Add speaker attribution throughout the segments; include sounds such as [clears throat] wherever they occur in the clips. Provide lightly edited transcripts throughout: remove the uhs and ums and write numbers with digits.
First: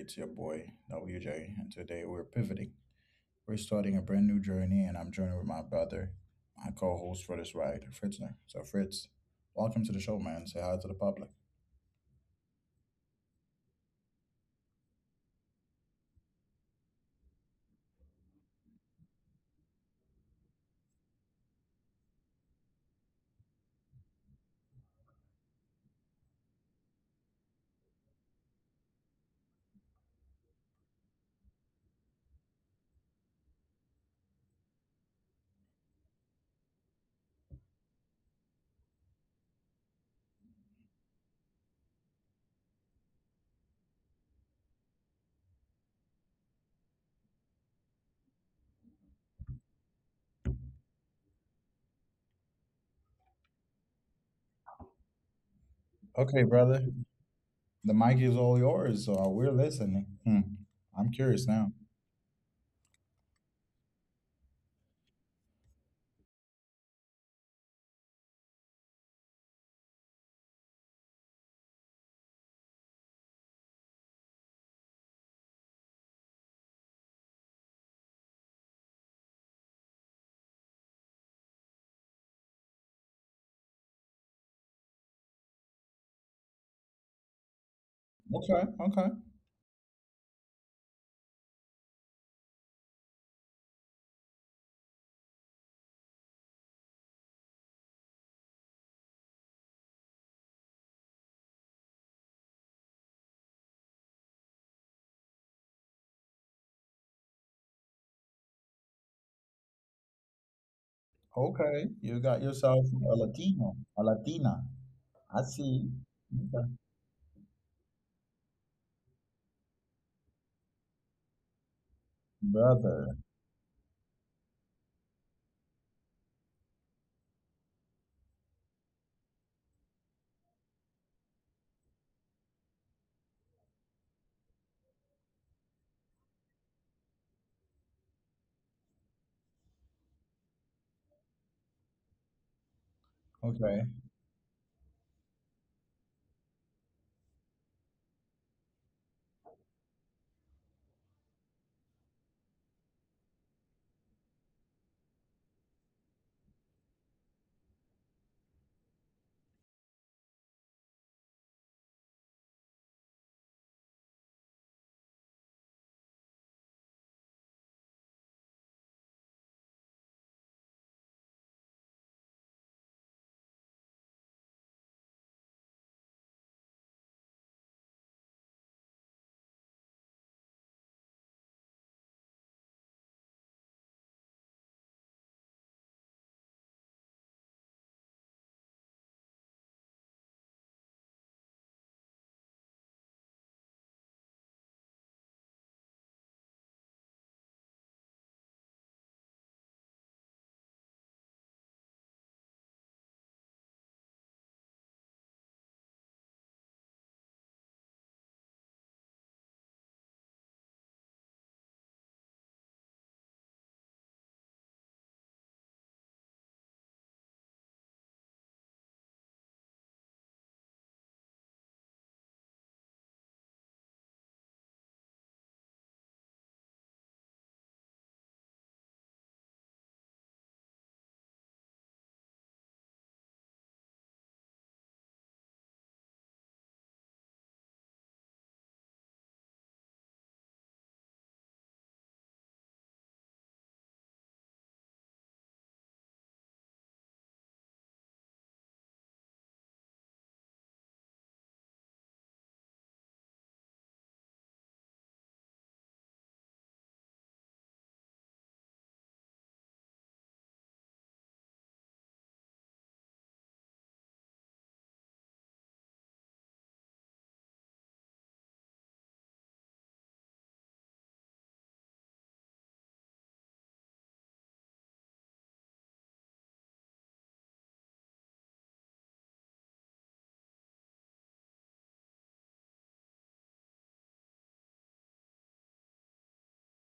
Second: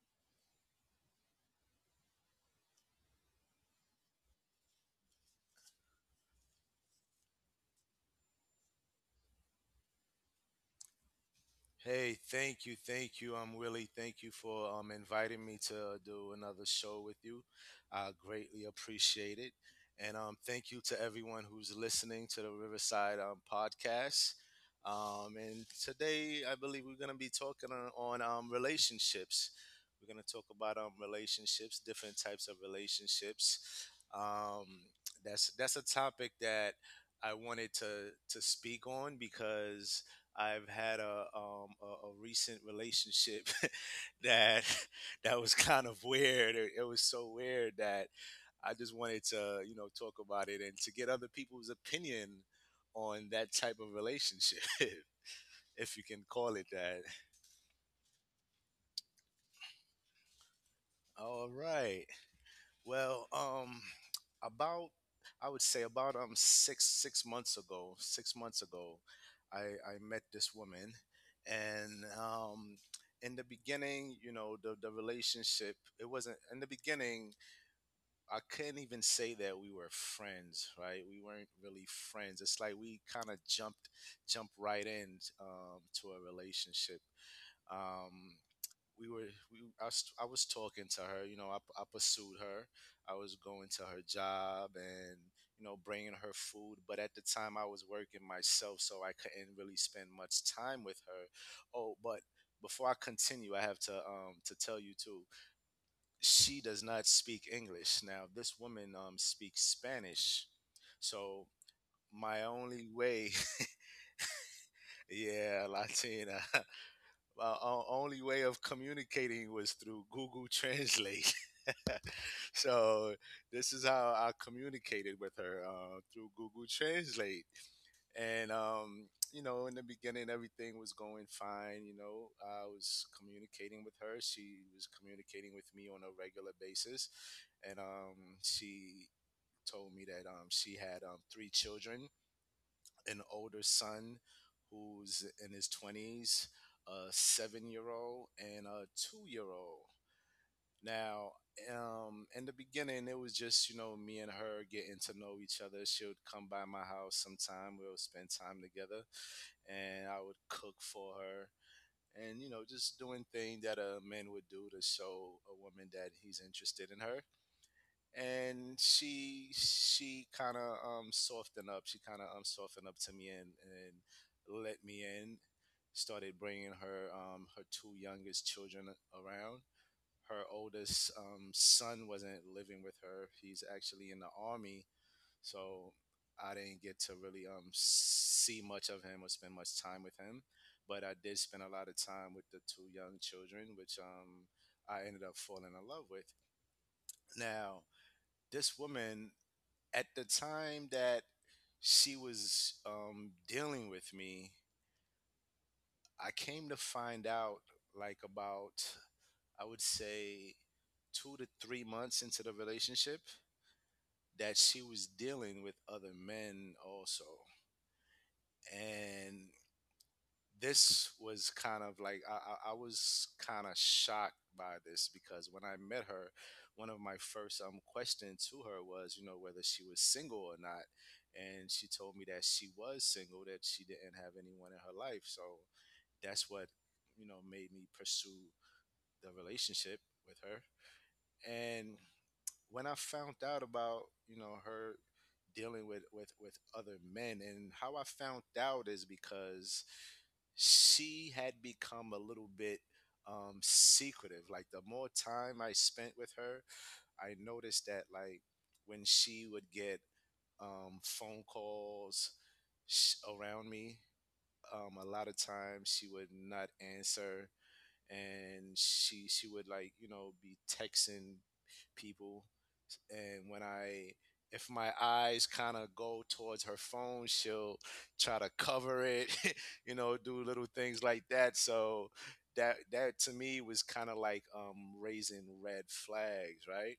Speaker 1: it's your boy, WJ. And today we're pivoting. We're starting a brand new journey, and I'm joining with my brother, my co host for this ride, Fritzner. So, Fritz, welcome to the show, man. Say hi to the public.
Speaker 2: Hey, thank you, Willie. Thank you for inviting me to do another show with you. I greatly appreciate it, and thank you to everyone who's listening to the Riverside podcast. And today I believe we're gonna be talking on relationships. We're gonna talk about relationships, different types of relationships. Um, that's a topic that I wanted to speak on because I've had a recent relationship [laughs] that [laughs] that was kind of weird. It was so weird that I just wanted to talk about it and to get other people's opinion on that type of relationship, [laughs] if you can
Speaker 1: Okay,
Speaker 2: call it
Speaker 1: brother,
Speaker 2: that.
Speaker 1: the mic is all yours. So we're listening. Hmm. I'm curious
Speaker 2: All
Speaker 1: now.
Speaker 2: right. Well, um, about I would say about six six months ago, 6 months ago, I I met this woman, and in the beginning, you know, the relationship it wasn't in the beginning. I couldn't even say that we were friends, right? We weren't really friends. It's like we kind of jumped right in to a relationship. Um,
Speaker 1: Okay,
Speaker 2: we
Speaker 1: okay,
Speaker 2: were we I was talking to her, I pursued her. I was going to her job and, you know, bringing her food, but at the time I was working myself, so I couldn't really spend much time with her. Oh, but before I continue, I have to tell you too, she does not speak English. Now this woman speaks Spanish, so
Speaker 1: okay. You got
Speaker 2: my
Speaker 1: yourself
Speaker 2: only
Speaker 1: a
Speaker 2: way —
Speaker 1: Latino, a Latina.
Speaker 2: [laughs]
Speaker 1: I
Speaker 2: yeah,
Speaker 1: see.
Speaker 2: Latina.
Speaker 1: Okay.
Speaker 2: [laughs] My only way of communicating was through Google [laughs] Translate. [laughs] So
Speaker 1: Brother.
Speaker 2: this is how I communicated with her, through Google Translate. And you know, in the beginning, everything was going fine. You know, I was communicating with her, she was communicating with me on a regular basis, and she told me that she had three children: an older
Speaker 1: Okay.
Speaker 2: son who's in his twenties, a seven-year-old, and a two-year-old. Now, in the beginning, it was just, you know, me and her getting to know each other. She would come by my house sometime. We would spend time together, and I would cook for her, and, you know, just doing things that a man would do to show a woman that he's interested in her. And she kind of softened up. She kind of softened up to me and let me in. Started bringing her her two youngest children around. Her oldest son wasn't living with her. He's actually in the army, so I didn't get to really see much of him or spend much time with him. But I did spend a lot of time with the two young children, which I ended up falling in love with. Now, this woman, at the time that she was dealing with me, I came to find out, like, about, I would say, 2 to 3 months into the relationship, that she was dealing with other men also. And this was kind of like — I was kind of shocked by this, because when I met her, one of my first questions to her was, you know, whether she was single or not. And she told me that she was single, that she didn't have anyone in her life. So that's what, you know, made me pursue the relationship with her. And when I found out about, you know, her dealing with with other men — and how I found out is because she had become a little bit secretive. Like, the more time I spent with her, I noticed that, like, when she would get phone calls around me, a lot of times she would not answer, and she would, like, you know, be texting people. And when I, if my eyes kind of go towards her phone, she'll try to cover it. [laughs] You know, do little things like that. So that to me was kind of like raising red flags, right?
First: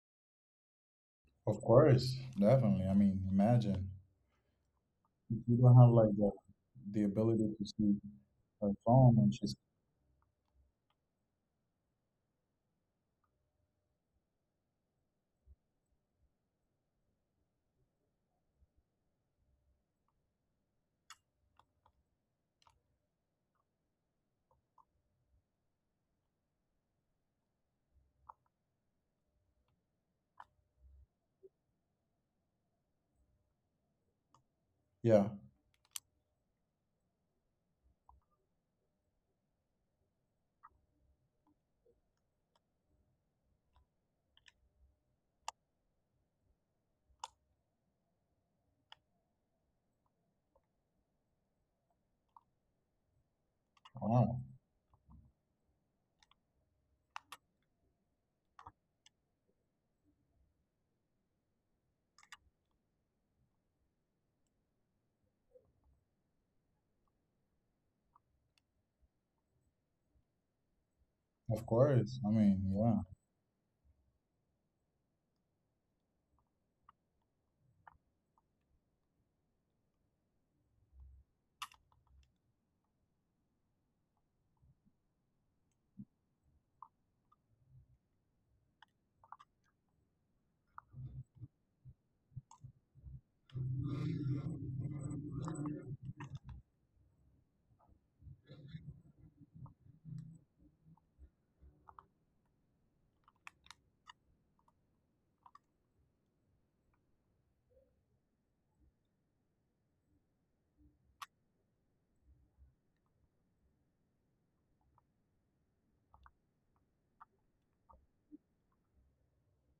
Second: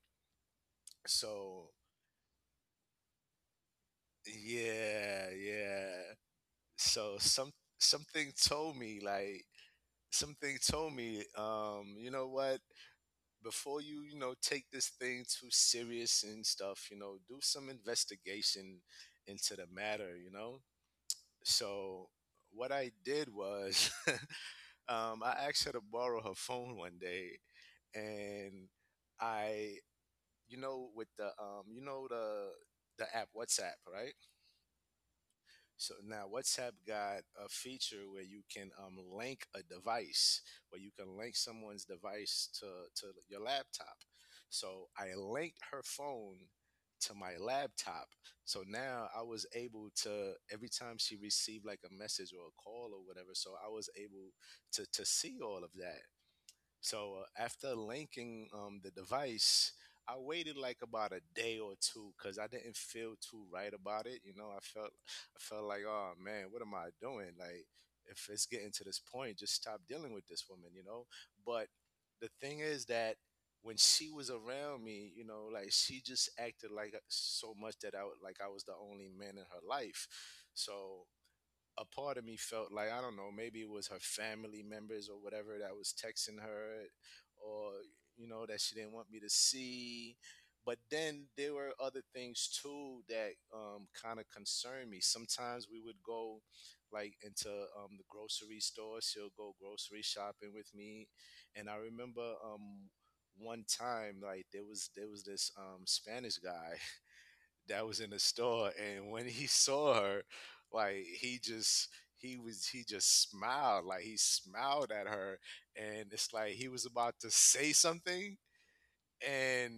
Speaker 1: Of
Speaker 2: So,
Speaker 1: course, definitely. I mean, imagine
Speaker 2: yeah,
Speaker 1: if you don't
Speaker 2: yeah,
Speaker 1: have like the
Speaker 2: so
Speaker 1: ability
Speaker 2: some —
Speaker 1: to see
Speaker 2: something
Speaker 1: her
Speaker 2: told me,
Speaker 1: phone and
Speaker 2: like,
Speaker 1: she's—
Speaker 2: something told me, you know what, before you, you know, take this thing too serious and stuff, you know, do some investigation into the matter, you know. So what I did was, [laughs] I asked her to borrow her phone one day, and I, you know, with the, you know, the app WhatsApp, right?
Speaker 1: yeah,
Speaker 2: So now WhatsApp got a feature where you can link a device, where you can link someone's device to your laptop. So I linked her phone to my laptop. So now I was able to, every time she received, like, a message or a call or whatever, so I was able
Speaker 1: wow.
Speaker 2: to see all of that. So after linking the device, I waited, like, about a day or two, because I didn't feel too right about it. You know, I felt, I felt like, oh, man, what am I doing? Like, if it's getting to this point, just stop dealing with this woman. You know,
Speaker 1: Of
Speaker 2: but
Speaker 1: course. I
Speaker 2: the thing
Speaker 1: mean,
Speaker 2: is
Speaker 1: yeah.
Speaker 2: that when she was around me, you know, like, she just acted like, so much that I, like, I was the only man in her life. So a part of me felt like, I don't know, maybe it was her family members or whatever that was texting her, or, you know, that she didn't want me to see. But then there were other things too that kind of concerned me. Sometimes we would go, like, into the grocery store. She'll go grocery shopping with me, and I remember one time, like, there was this Spanish guy that was in the store, and when he saw her, like, he just, he just smiled. Like, he smiled at her, and it's like he was about to say something, and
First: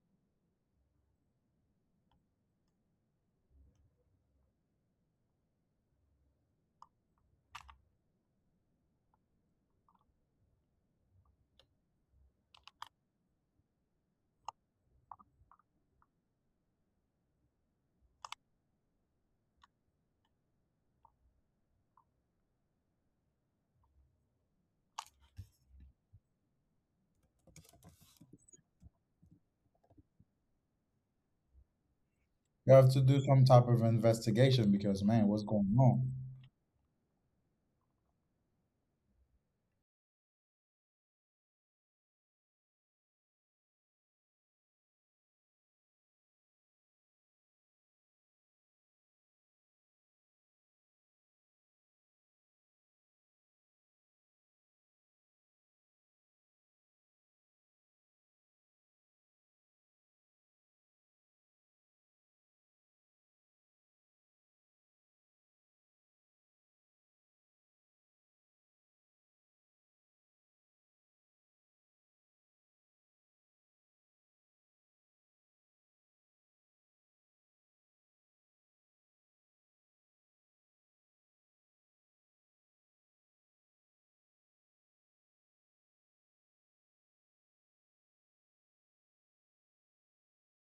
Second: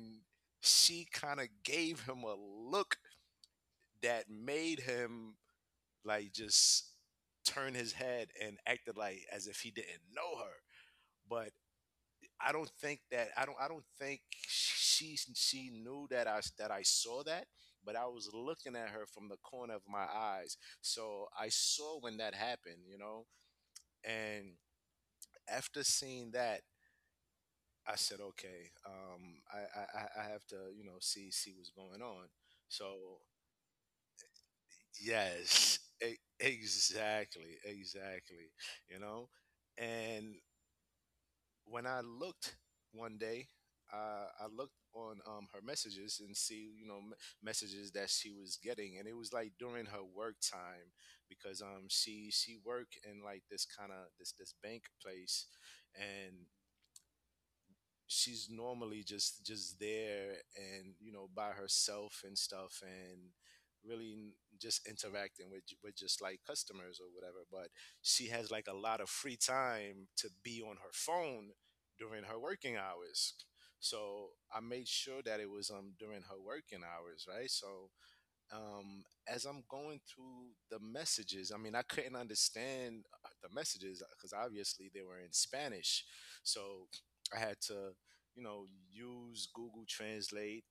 Speaker 2: she kind of gave him a look that made him, like, just turn his head and acted like as if he didn't know her. But I don't think that — I don't think she knew that I, that I saw that. But I was looking at her from the corner of my eyes, so I saw when that happened, you know. And after seeing that, I said, okay, I have to, you know, see what's going on.
Speaker 1: You have
Speaker 2: So,
Speaker 1: to do some type of investigation because, man, what's going
Speaker 2: yes,
Speaker 1: on?
Speaker 2: exactly, exactly, you know. And when I looked one day, I looked on, her messages and see, you know, messages that she was getting, and it was like during her work time, because she worked in, like, this kind of this bank place, and she's normally just there and, you know, by herself and stuff, and really just interacting with with just like customers or whatever, but she has like a lot of free time to be on her phone during her working hours. So I made sure that it was during her working hours, right? So, as I'm going through the messages, I mean, I couldn't understand the messages because obviously they were in Spanish. So I had to, you know, use Google Translate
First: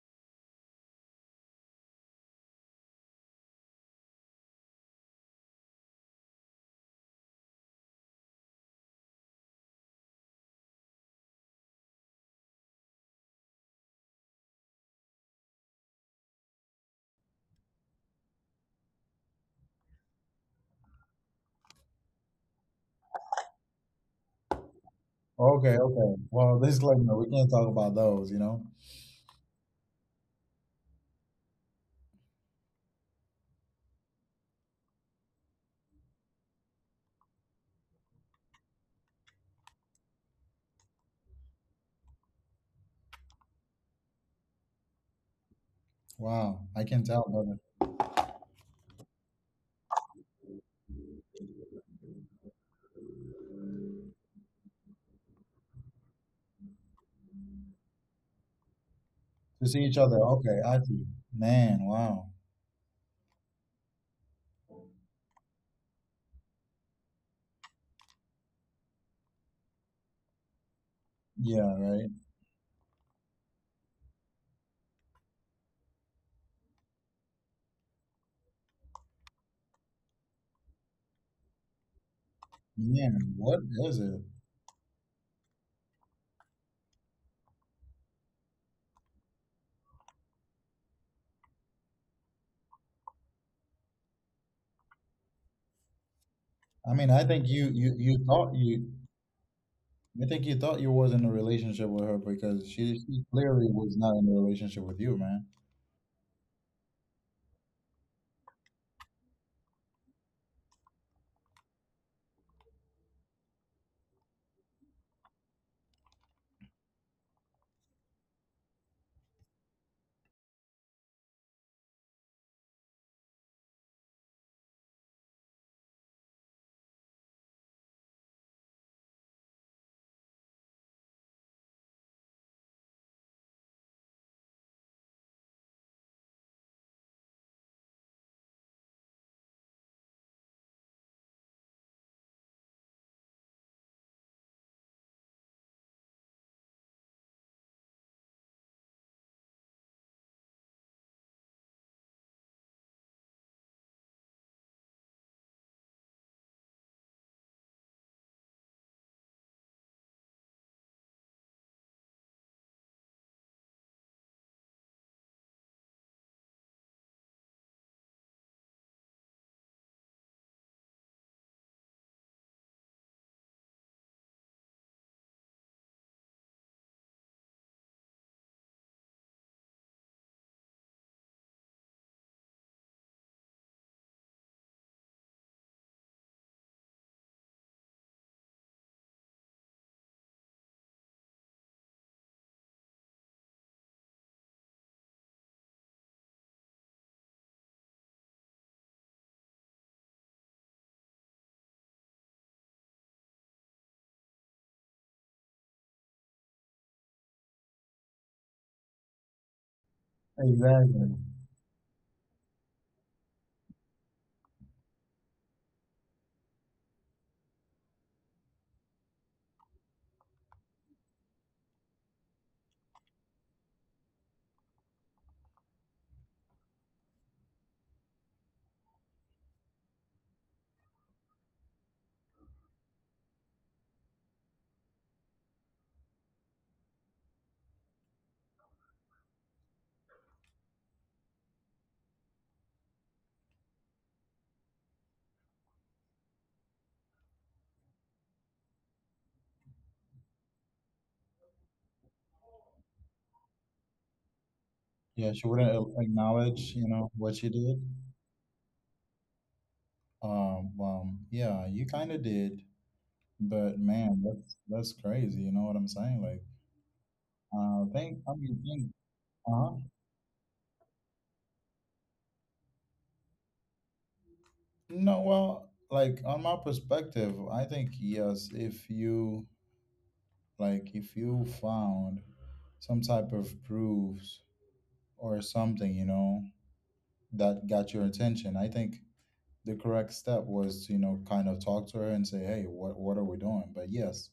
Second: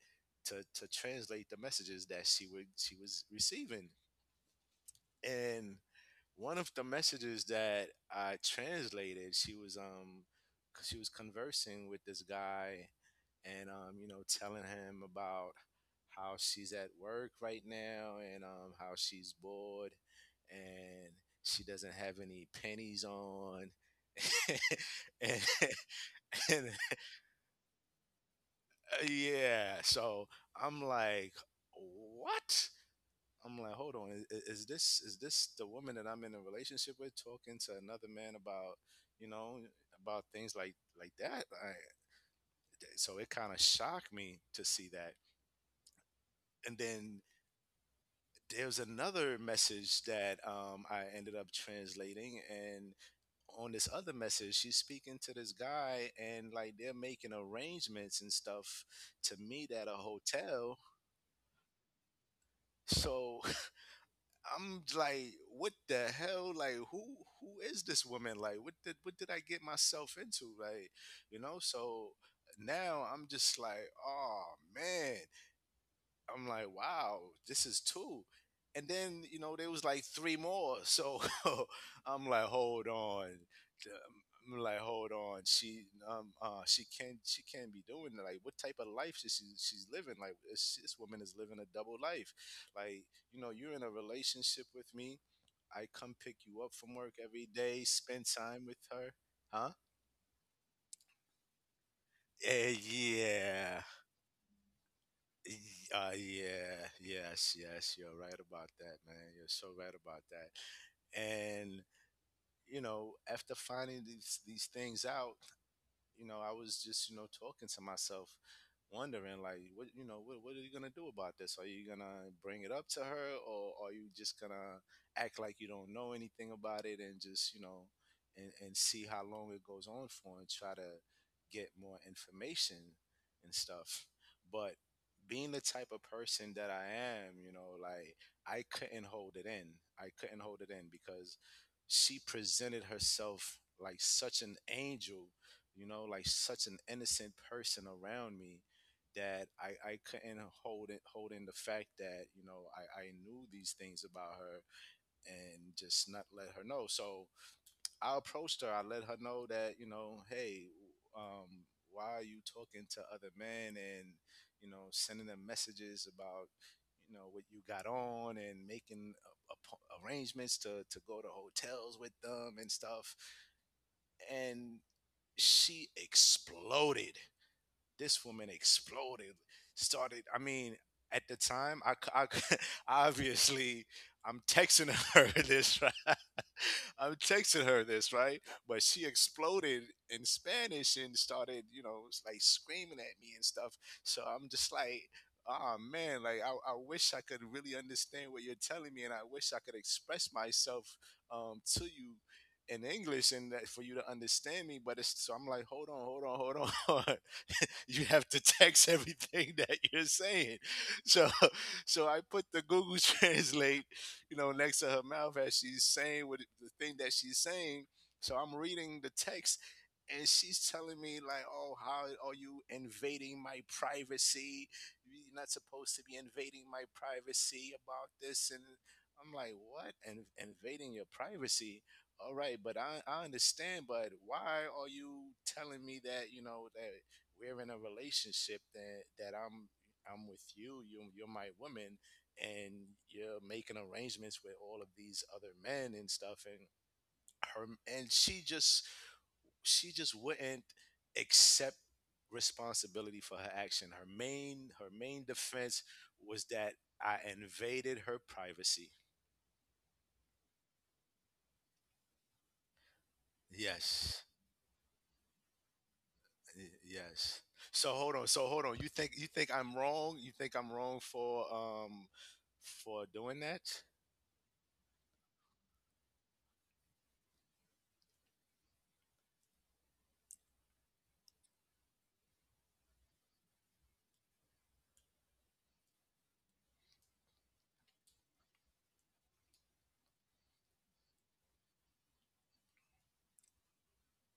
Speaker 2: to translate the messages that she was receiving. And one of the messages that I translated, she was conversing with this guy, and, you know, telling him about how she's at work right now and, how she's bored, and she doesn't have any pennies on, [laughs] and,
Speaker 1: Okay, okay. Well, [laughs]
Speaker 2: and
Speaker 1: this like, no, we can't talk about those, you know?
Speaker 2: yeah, so I'm like, what? I'm like, hold on, is, is this the woman that I'm in a relationship with talking to another man about, you know, about things like that? I — so it kind of shocked me to see that.
Speaker 1: Wow.
Speaker 2: And
Speaker 1: I can
Speaker 2: then
Speaker 1: tell, brother.
Speaker 2: there's another message that, I ended up translating, and on this other message, she's speaking to this guy, and, like, they're making arrangements and stuff to
Speaker 1: To
Speaker 2: meet
Speaker 1: see
Speaker 2: at a
Speaker 1: each other. Okay,
Speaker 2: hotel.
Speaker 1: I see. Man, wow.
Speaker 2: So I'm like, what the hell? Like, who — who is this woman? Like, what did I get myself into? Like, you know.
Speaker 1: Yeah, right.
Speaker 2: So now I'm just like, oh, man, I'm like, wow, this is two. And then, you know, there was like three more. So [laughs] I'm like, hold on.
Speaker 1: Man, what is it?
Speaker 2: I'm like, hold on. She she can't be doing that. Like, what type of life is she's living? Like, this woman is living a double life. Like, you know, you're in a relationship with me. I come pick you up
Speaker 1: I
Speaker 2: from
Speaker 1: mean,
Speaker 2: work
Speaker 1: I think
Speaker 2: every
Speaker 1: you
Speaker 2: day,
Speaker 1: you you
Speaker 2: spend
Speaker 1: thought
Speaker 2: time with
Speaker 1: you
Speaker 2: her. Huh?
Speaker 1: I think you thought you was in a relationship with her because
Speaker 2: Eh,
Speaker 1: she clearly
Speaker 2: yeah.
Speaker 1: was not in a relationship with you, man.
Speaker 2: Yeah, yes, yes, you're right about that, man. You're so right about that. And after finding these things out, I was just talking to myself, wondering like, what are you gonna do about this? Are you gonna bring it up to her, or are you just gonna act like you don't know anything about it and just and see how long it goes on for and try to get more information and stuff. But being the type of person that I am, like, I couldn't hold it in. I couldn't hold it in because she presented herself like such an angel, like such an innocent person around me, that I couldn't hold in the fact that, I knew these things about her and just not let her know. So I approached her, I let her know that, hey, um, why are you talking to other men and sending them messages about what you got on and making arrangements to go to hotels with them and stuff. And she exploded, this woman exploded, started, I mean, at the time, [laughs] obviously I'm texting her [laughs] this right [laughs] I'm texting her this right, but she exploded in Spanish and started, like, screaming at me and stuff. So I'm just like, oh man, like I wish I could really understand what you're telling me, and I wish I could express myself, to you in English, and that, for you to understand me. But it's, so I'm like, hold on, hold on, hold on. [laughs] [laughs] You have to text everything [laughs] that you're saying.
Speaker 1: Exactly.
Speaker 2: So so I put the Google [laughs] Translate, next to her mouth as she's saying what the thing that she's saying. So I'm reading the text, and she's telling me like, "Oh, how are you invading my privacy? You're not supposed to be invading my privacy about this." And I'm like, "What? And invading your privacy?" All right, but I understand, but why are you telling me that, that we're in a relationship, that I'm with you, you're my woman, and you're making arrangements with all of these other men and stuff. And her and she just wouldn't accept responsibility for her action. Her main
Speaker 1: Yeah, she wouldn't
Speaker 2: defense was that
Speaker 1: acknowledge
Speaker 2: I
Speaker 1: what she did.
Speaker 2: invaded her privacy.
Speaker 1: Yeah, you kind of did, but man,
Speaker 2: Yes.
Speaker 1: that's crazy. You know what I'm saying? Like,
Speaker 2: Yes. So hold
Speaker 1: think,
Speaker 2: on.
Speaker 1: I
Speaker 2: So
Speaker 1: mean,
Speaker 2: hold on. You
Speaker 1: think.
Speaker 2: think you think I'm
Speaker 1: Uh-huh.
Speaker 2: wrong? You think I'm wrong for, doing that?
Speaker 1: No, well, like on my perspective, I think yes, if you found some type of proofs or something, you know, that got your attention. I think the correct step was to, you know, kind of talk to her and say, "Hey, what are we doing?" But yes,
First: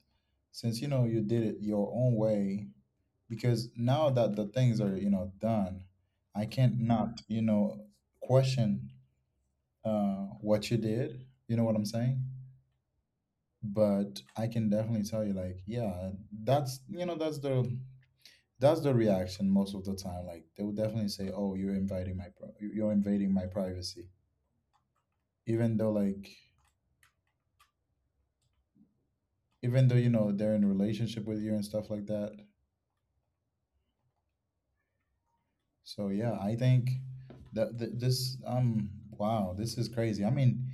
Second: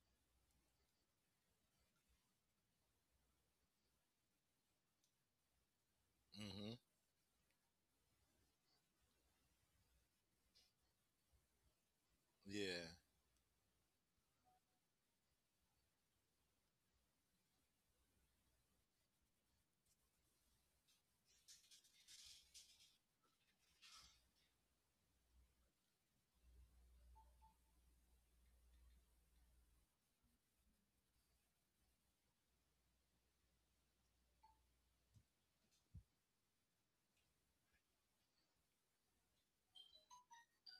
Speaker 1: since you know you did it your own way, because now that the things are done, I can't not question what you did. You know what I'm saying?
Speaker 2: Yeah.
Speaker 1: But I can definitely tell you like, yeah, that's that's the reaction most of the time. Like they will definitely say, "Oh, you're you're invading my privacy," even though like even though they're in a relationship with you and stuff like that. So yeah, I think that th- this wow, this is crazy. I mean,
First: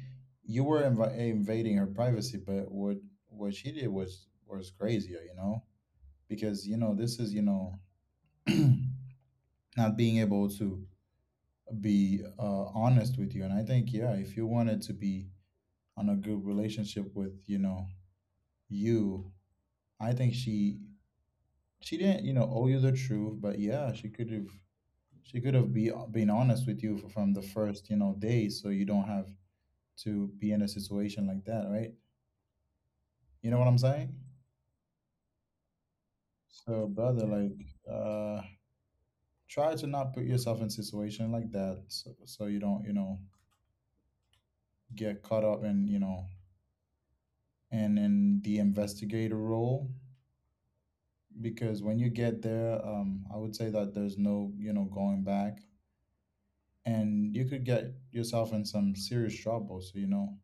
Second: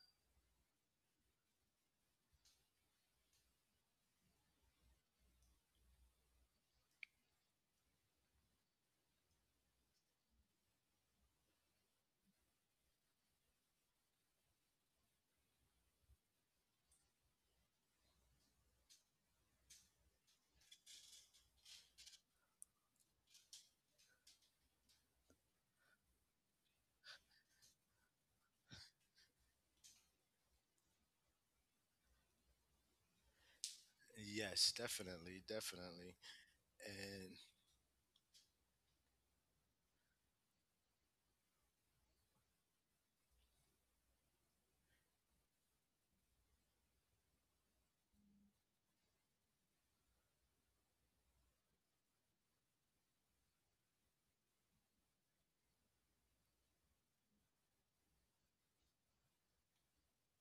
Speaker 1: you were invading her privacy, but what she did was crazier, you know, because this is [clears throat] not being able to be honest with you, and I think yeah, if you wanted to be on a good relationship with you, I think she didn't owe you the truth, but yeah, she could have be been honest with you from the first day, so you don't have to be in a situation like that, right? You know what I'm saying?
Speaker 2: Yes, definitely, definitely.
Speaker 1: So, brother,
Speaker 2: And
Speaker 1: like, try to not put yourself in situation like that, so, you don't, you know, get caught up in and in the investigator role, because when you get there, I would say that there's no going back, and you could get yourself in some serious trouble. So, you know,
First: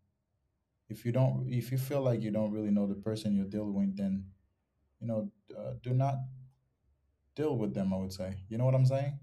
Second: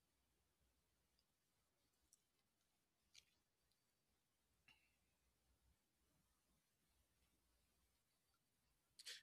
Speaker 1: if you feel like you don't really know the person you're dealing with, then you know do not deal with them, I would say. You know what I'm saying?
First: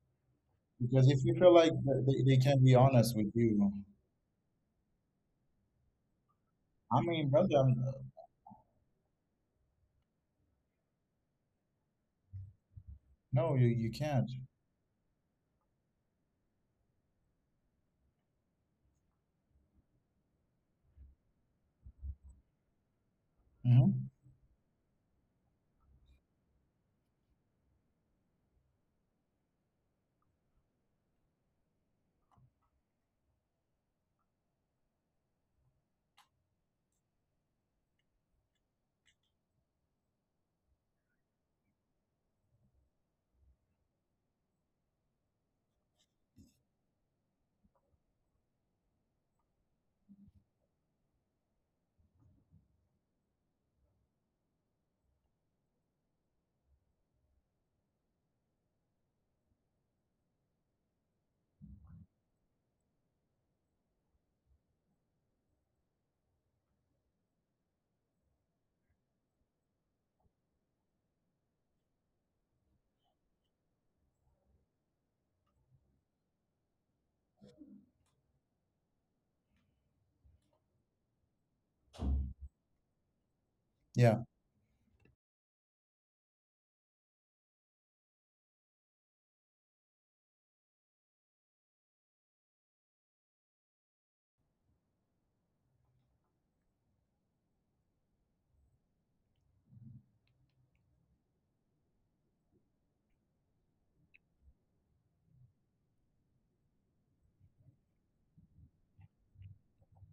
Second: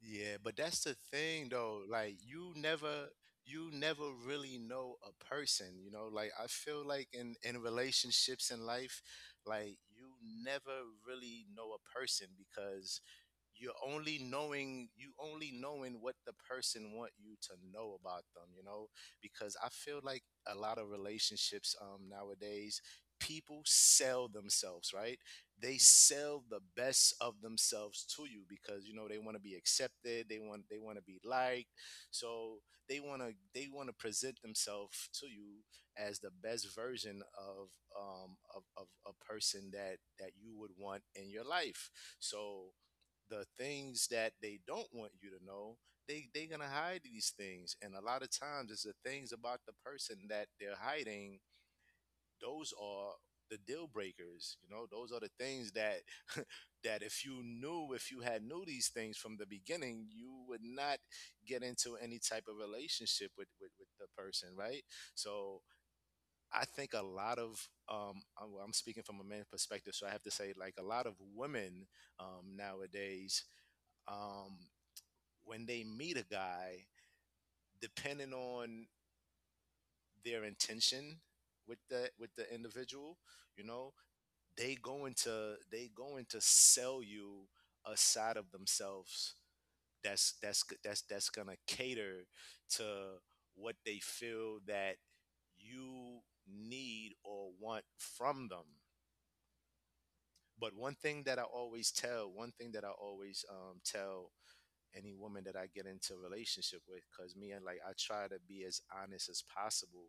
Speaker 2: yeah, but that's the
Speaker 1: Because if you
Speaker 2: thing
Speaker 1: feel like
Speaker 2: though,
Speaker 1: th-
Speaker 2: like
Speaker 1: they, they
Speaker 2: you
Speaker 1: can be
Speaker 2: never
Speaker 1: honest with
Speaker 2: you
Speaker 1: you—
Speaker 2: never really know a person, you know? Like, I feel
Speaker 1: I
Speaker 2: like
Speaker 1: mean,
Speaker 2: in
Speaker 1: brother,
Speaker 2: in
Speaker 1: I'm,
Speaker 2: relationships, in life, like, you never really know a person, because
Speaker 1: no, you, you can't.
Speaker 2: you only knowing what the person want you to know about them, because I feel like a lot of relationships, nowadays, people
Speaker 1: Hmm.
Speaker 2: sell themselves, right? They sell the best of themselves to you, because, they want to be accepted, they want to be liked. So they want to present themselves to you as the best version of, of a person that you would want in your life. So the things that they don't want you to know, they gonna hide these things, and a lot of times it's the things about the person that they're hiding, those are the deal breakers, those are the things that, [laughs] that, if you had knew these things from the beginning, you would not get into any type of relationship with the person, right? So I think a lot of I'm speaking from a man's perspective, so I have to say, like, a lot of women, nowadays, um when they meet a guy, depending on their intention with the individual, you know,
Speaker 1: Yeah,
Speaker 2: they going to sell you a side of themselves that's gonna cater to what they feel that you need or want from them. But one thing that I always, tell any woman that I get into a relationship with. Because me, and like, I try to be as honest as possible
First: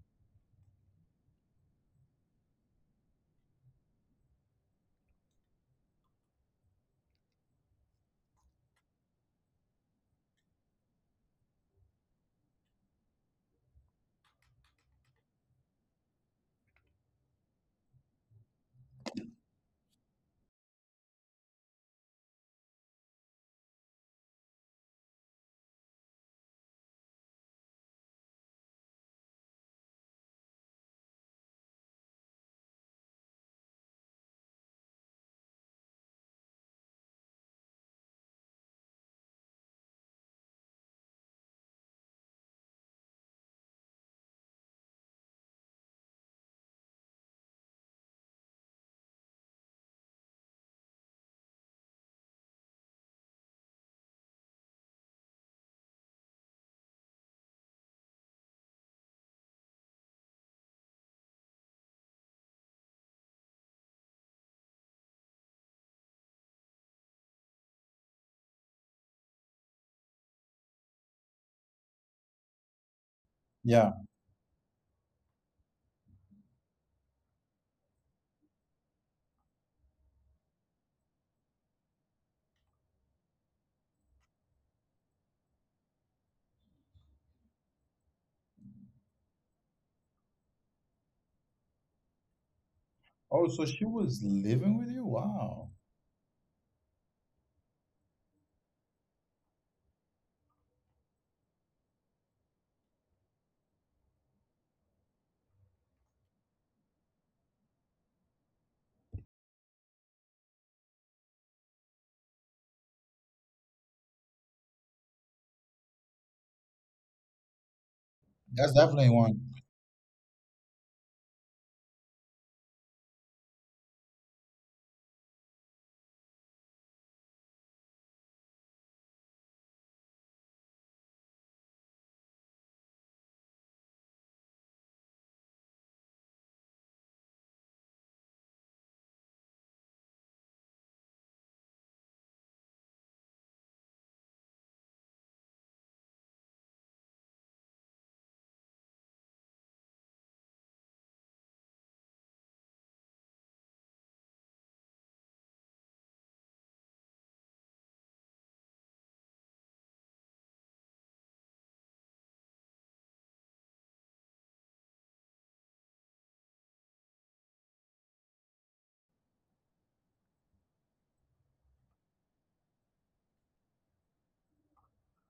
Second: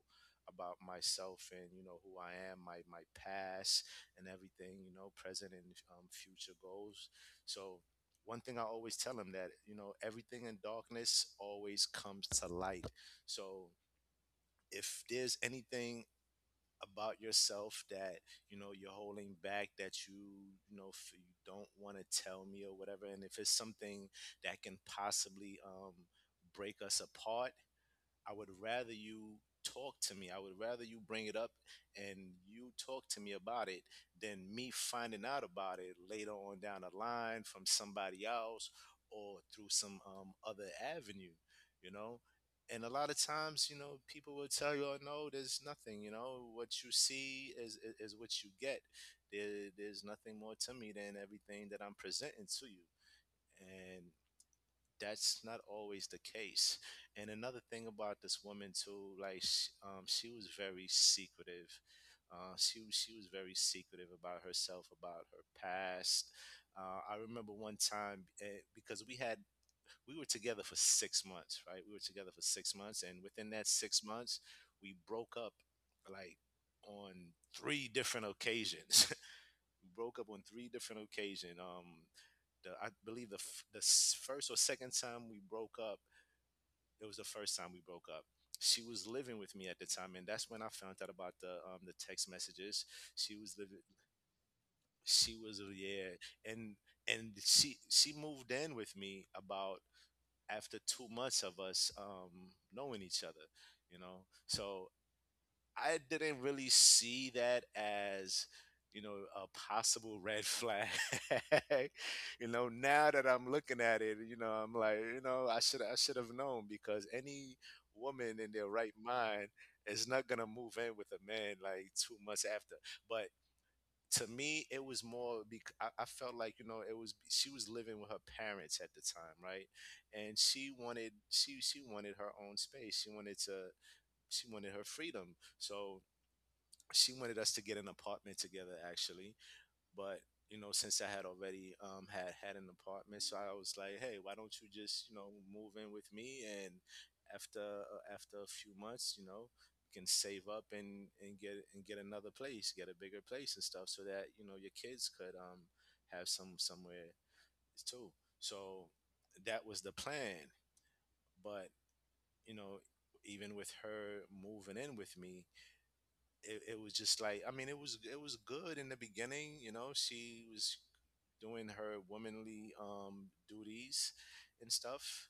Speaker 2: about myself, and you know who I am, my past and everything, you know, present, and, future goals. So one thing I always tell them: that, everything in darkness always comes to light. So if there's anything about yourself that you know you're holding back, that you don't want to tell me or whatever, and if it's something that can possibly, break us apart, I would rather you talk to me. I would rather you bring it up and you talk to me about it, than me finding out about it later on down the line from somebody else, or through some, other avenue, you know? And a lot of times, people will tell you, oh, no, there's nothing, what you see is, is what you get. There's nothing more to me than everything that I'm presenting to you. And that's not always the case. And another thing about this woman too, like, she was very secretive. She was very secretive about herself, about her past. I remember one time, because, we were together for 6 months, right? We were together for 6 months, and within that
Speaker 1: yeah.
Speaker 2: 6 months, we broke up like, on three different occasions. [laughs] We broke up on three different occasions. The I believe the f- the s- first or second time we broke up. It was the first time we broke up. She was living with me at the time, and that's when I found out about the text messages. She
Speaker 1: Oh,
Speaker 2: was
Speaker 1: so
Speaker 2: living.
Speaker 1: she was living with you?
Speaker 2: She
Speaker 1: Wow.
Speaker 2: was, yeah. And she moved in with me, about after 2 months of us, knowing each other, you know. So I didn't really see that as, a possible red flag. [laughs] Now that I'm looking at it, I'm like, I should have known, because any woman in their
Speaker 1: That's
Speaker 2: right
Speaker 1: definitely one.
Speaker 2: mind is not gonna move in with a man like 2 months after. But to me, it was more because I felt like, it was she was living with her parents at the time, right? And she wanted her own space. She wanted her freedom. So she wanted us to get an apartment together, actually, but, you know, since I had already, had an apartment, so I was like, hey, why don't you just, move in with me, and after, after a few months, you know, you can save up and get another place, get a bigger place and stuff, so that, your kids could, have somewhere too. So that was the plan. But, you know even with her moving in with me, it was just like, I mean, it was, good in the beginning. You know, she was doing her womanly, duties and stuff,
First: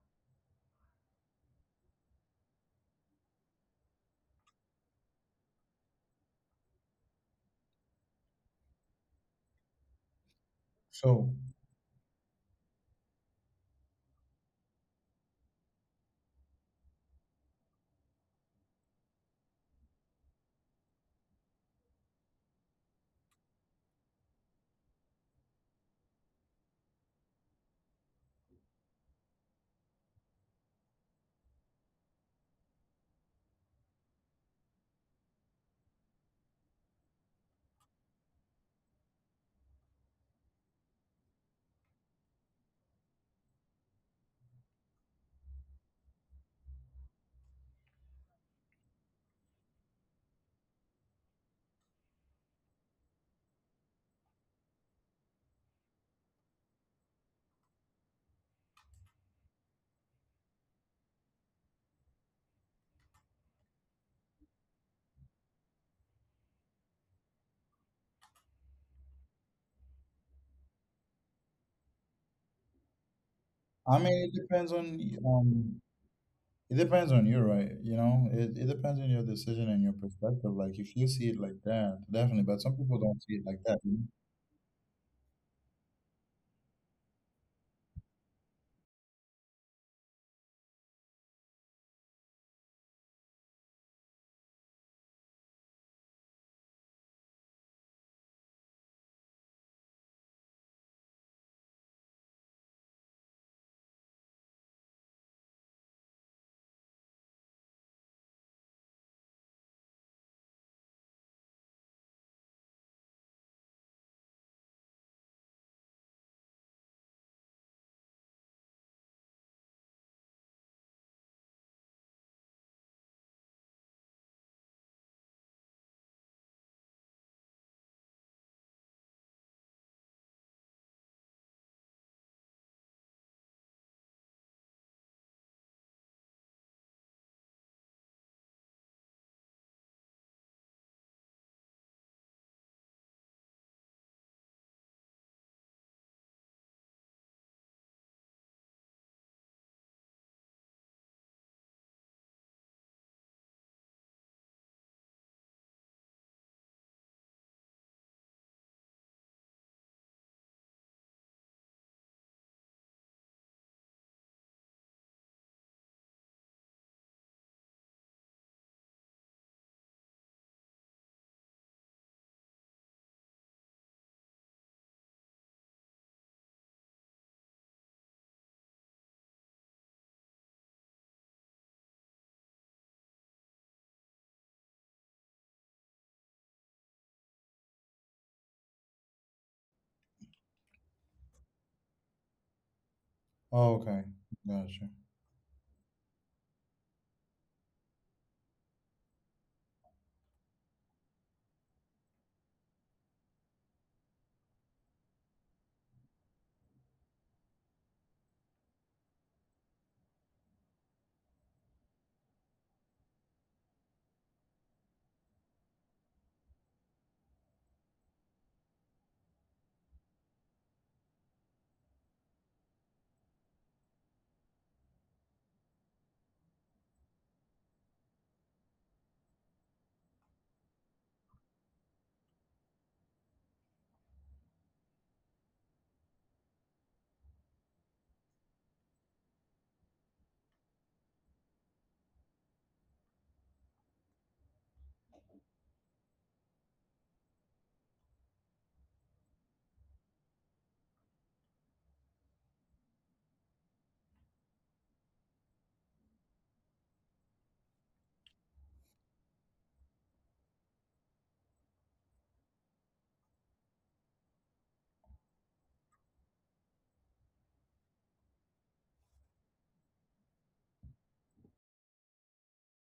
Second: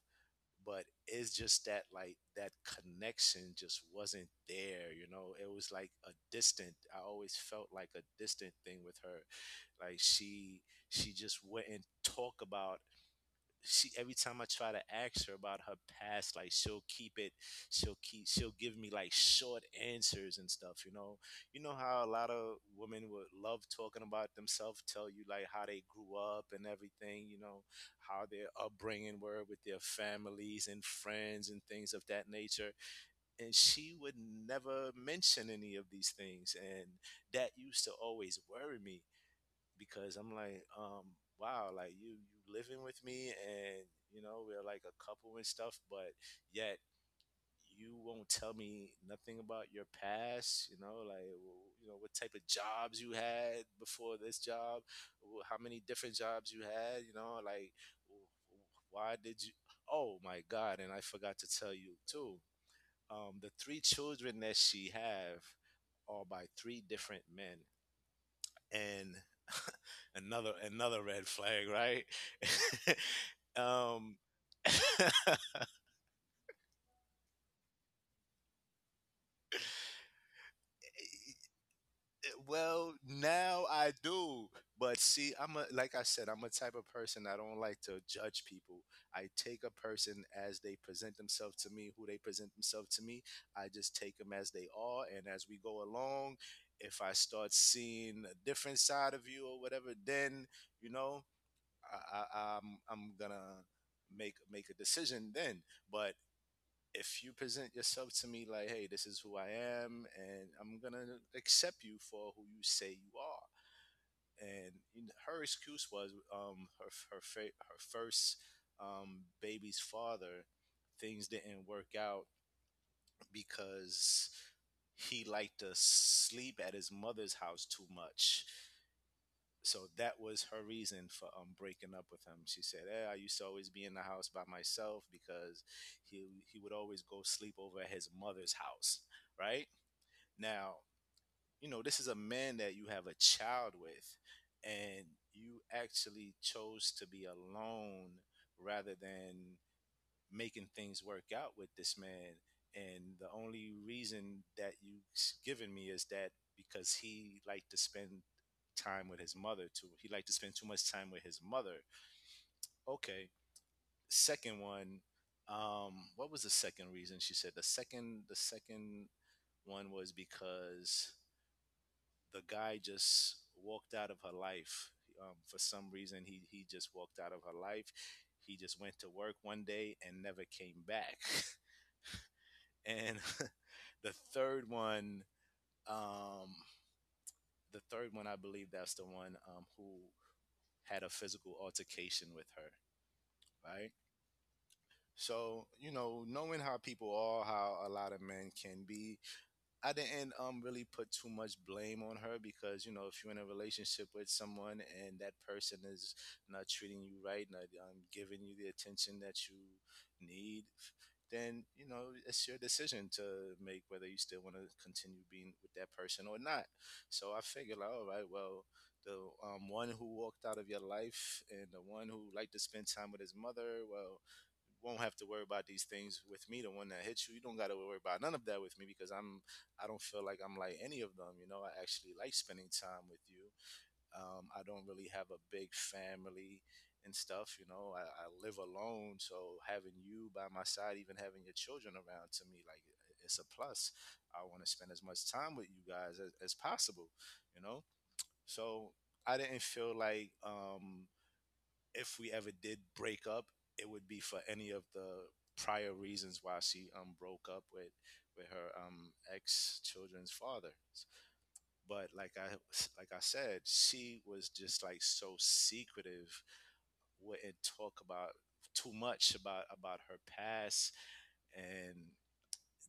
Speaker 2: but it's just that, like, that connection just wasn't there. You know, it was like a distant. I always felt like a distant thing with her. Like, she
Speaker 1: So
Speaker 2: just wouldn't talk about. She every time I try to ask her about her past, like, she'll keep it, she'll keep, she'll give me like short answers and stuff. You know, how a lot of women would love talking about themselves, tell you like how they grew up and everything. You know, how their upbringing were with their families and friends and things of that nature. And she would never mention any of these things, and that used to always worry me, because I'm like, wow, like, you living with me, and, we're like a couple and stuff, but yet you won't tell me nothing about your past. You know, like, what type of jobs you had before this job, how many different jobs you had, like, why did you— Oh my god, and I forgot to tell you too. The three children that she have are by three different men, and [laughs] another red flag, right? [laughs]
Speaker 1: I mean,
Speaker 2: um, [laughs]
Speaker 1: um it depends on you, right? You know, it depends on your decision and your perspective, like if you see it like that, definitely. But some
Speaker 2: well,
Speaker 1: people don't see it like
Speaker 2: now
Speaker 1: that.
Speaker 2: I do, but see, I'm a like I said, I'm a type of person, I don't like to judge people. I take a person as they present themselves to me, who they present themselves to me. I just take them as they are, and as we go along, if I start seeing a different side of you or whatever, then you know I'm gonna make a decision then. But if you present yourself to me like, hey, this is who I am, and I'm gonna accept you for who you say you are. And her excuse was her first baby's father. Things didn't work out because he liked to sleep at his mother's house too much, so that was her reason for breaking up with him. She said, "Eh, I used to always be in the house by myself because he would always go sleep over at his mother's house." Right? Now, you know, this is a man that you have a child with, and you actually chose to be alone rather than making things work out with this man. And the only reason that you have given me is that because he liked to spend time with his mother too. He liked to spend too much time with his mother. Okay. Second one, what was the second reason she said? The second one was because the guy just walked out of her life. For some reason, he just walked out of her life. He just went to work one day and never came back. [laughs] And [laughs] the third one, um, the third one, I believe that's the one who had a physical altercation with her,
Speaker 1: Oh,
Speaker 2: right?
Speaker 1: okay. Gotcha.
Speaker 2: So you know, knowing how people are, how a lot of men can be, I didn't really put too much blame on her, because you know if you're in a relationship with someone and that person is not treating you right, not giving you the attention that you need, then you know it's your decision to make whether you still want to continue being with that person or not. So I figured, like, all right, well, the one who walked out of your life and the one who liked to spend time with his mother, well, won't have to worry about these things with me. The one that hit you, you don't got to worry about none of that with me, because I don't feel like I'm like any of them. You know, I actually like spending time with you. I don't really have a big family and stuff. You know, I live alone, so having you by my side, even having your children around, to me, like it's a plus. I want to spend as much time with you guys as possible. You know, so I didn't feel like if we ever did break up, it would be for any of the prior reasons why she broke up with her ex children's father. But like I said, she was just like so secretive, wouldn't talk about too much about her past, and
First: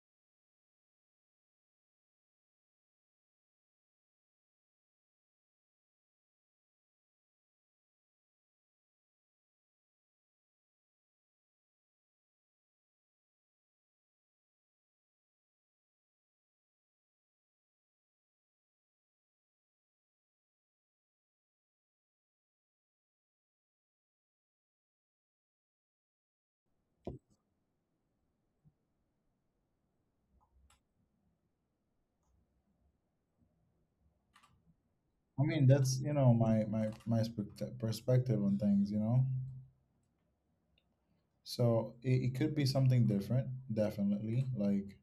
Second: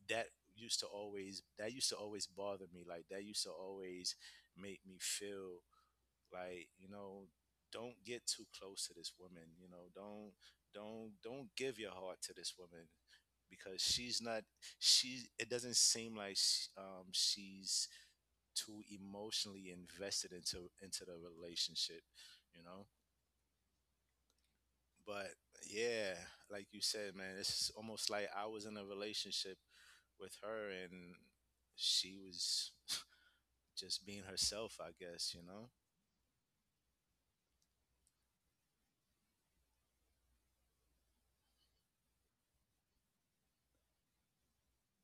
Speaker 2: that used to always that used to always bother me, like that used to always make me feel like, you know, don't get too close to this woman, you know, don't don't give your heart to this woman, because she's not she it doesn't seem like sh she's too emotionally invested into the relationship, you know. But yeah, like you said, man, it's almost like I was in a relationship with her and she was just being herself, I guess, you
Speaker 1: I mean,
Speaker 2: know.
Speaker 1: that's, you know, my perspective on things, you know. So it could be something different, definitely. Like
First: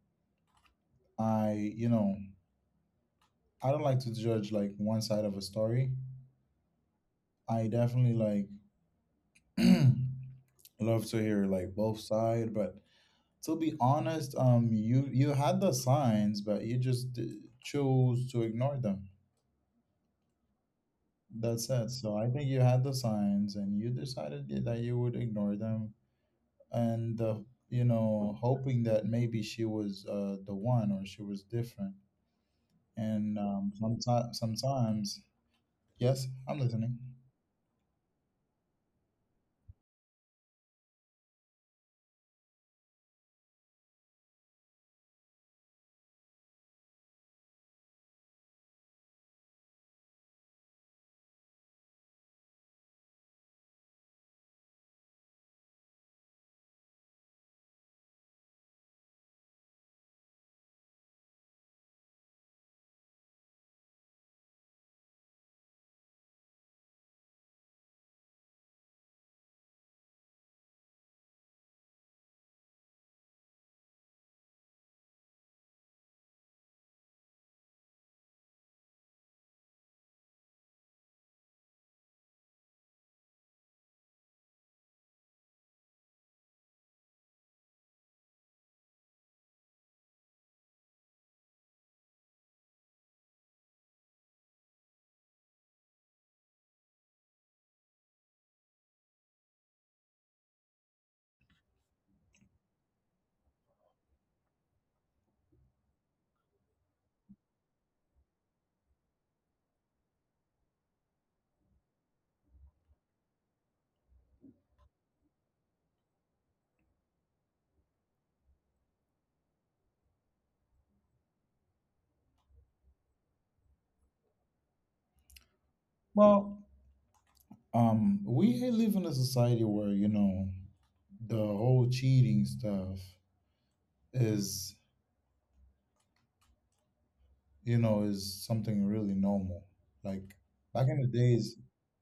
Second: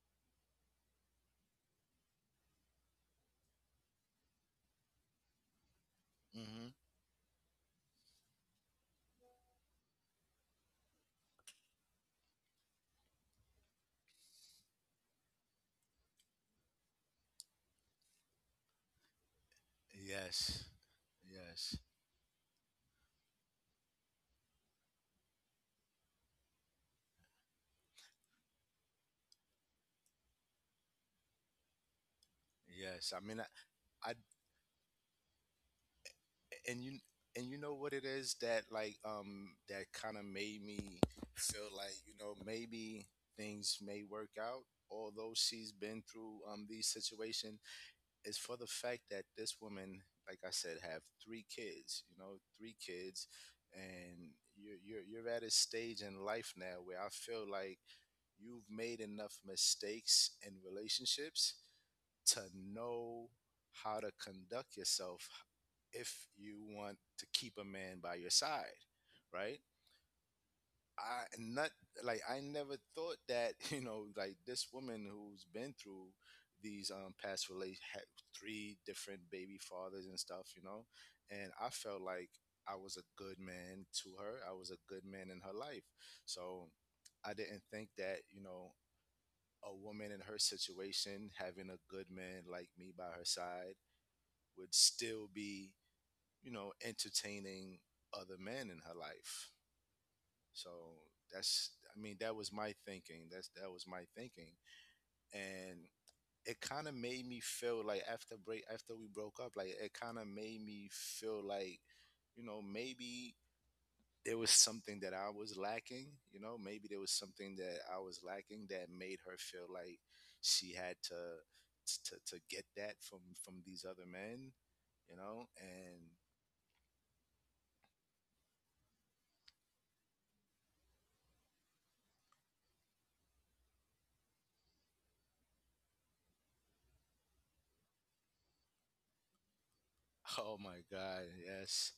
Speaker 1: I, you know, I don't like to judge like one side of a story.
Speaker 2: Hmm.
Speaker 1: I definitely like [clears throat] love to hear like both side, but to be honest, you had the signs, but you just chose to ignore them.
Speaker 2: Yes,
Speaker 1: That's
Speaker 2: yes.
Speaker 1: it. So I think you had the signs, and you decided that you would ignore them and hoping that maybe she was the one or she was different,
Speaker 2: Yes, I
Speaker 1: and
Speaker 2: mean, I
Speaker 1: sometimes. Yes, I'm
Speaker 2: and you
Speaker 1: listening.
Speaker 2: know what it is, that like that kind of made me feel like, you know, maybe things may work out. Although she's been through these situations, is for the fact that this woman, like I said, have three kids. You know, three kids, and you're at a stage in life now where I feel like you've made enough mistakes in relationships to know how to conduct yourself if you want to keep a man by your side, right? I not Like I never thought that [laughs] you know, like this woman who's been through these past relate had three different baby fathers and stuff, you know, and I felt like I was a good man to her. I was a good man in her life, so I didn't think that you know a woman in her situation having a good man like me by her side would still be, you know, entertaining other men in her life. So that's I mean, that was my thinking. That was my thinking. And it kind of made me feel like, after break after we broke up, like it kind of made me feel like, you know, maybe there was something that I was lacking, you know, maybe there was something that I was lacking that made her feel like she had to get that from these other men, you know, and
Speaker 1: Well, we live in a society where the whole cheating stuff is you know is something really normal, like
Speaker 2: Oh my
Speaker 1: back in the
Speaker 2: God,
Speaker 1: days
Speaker 2: yes.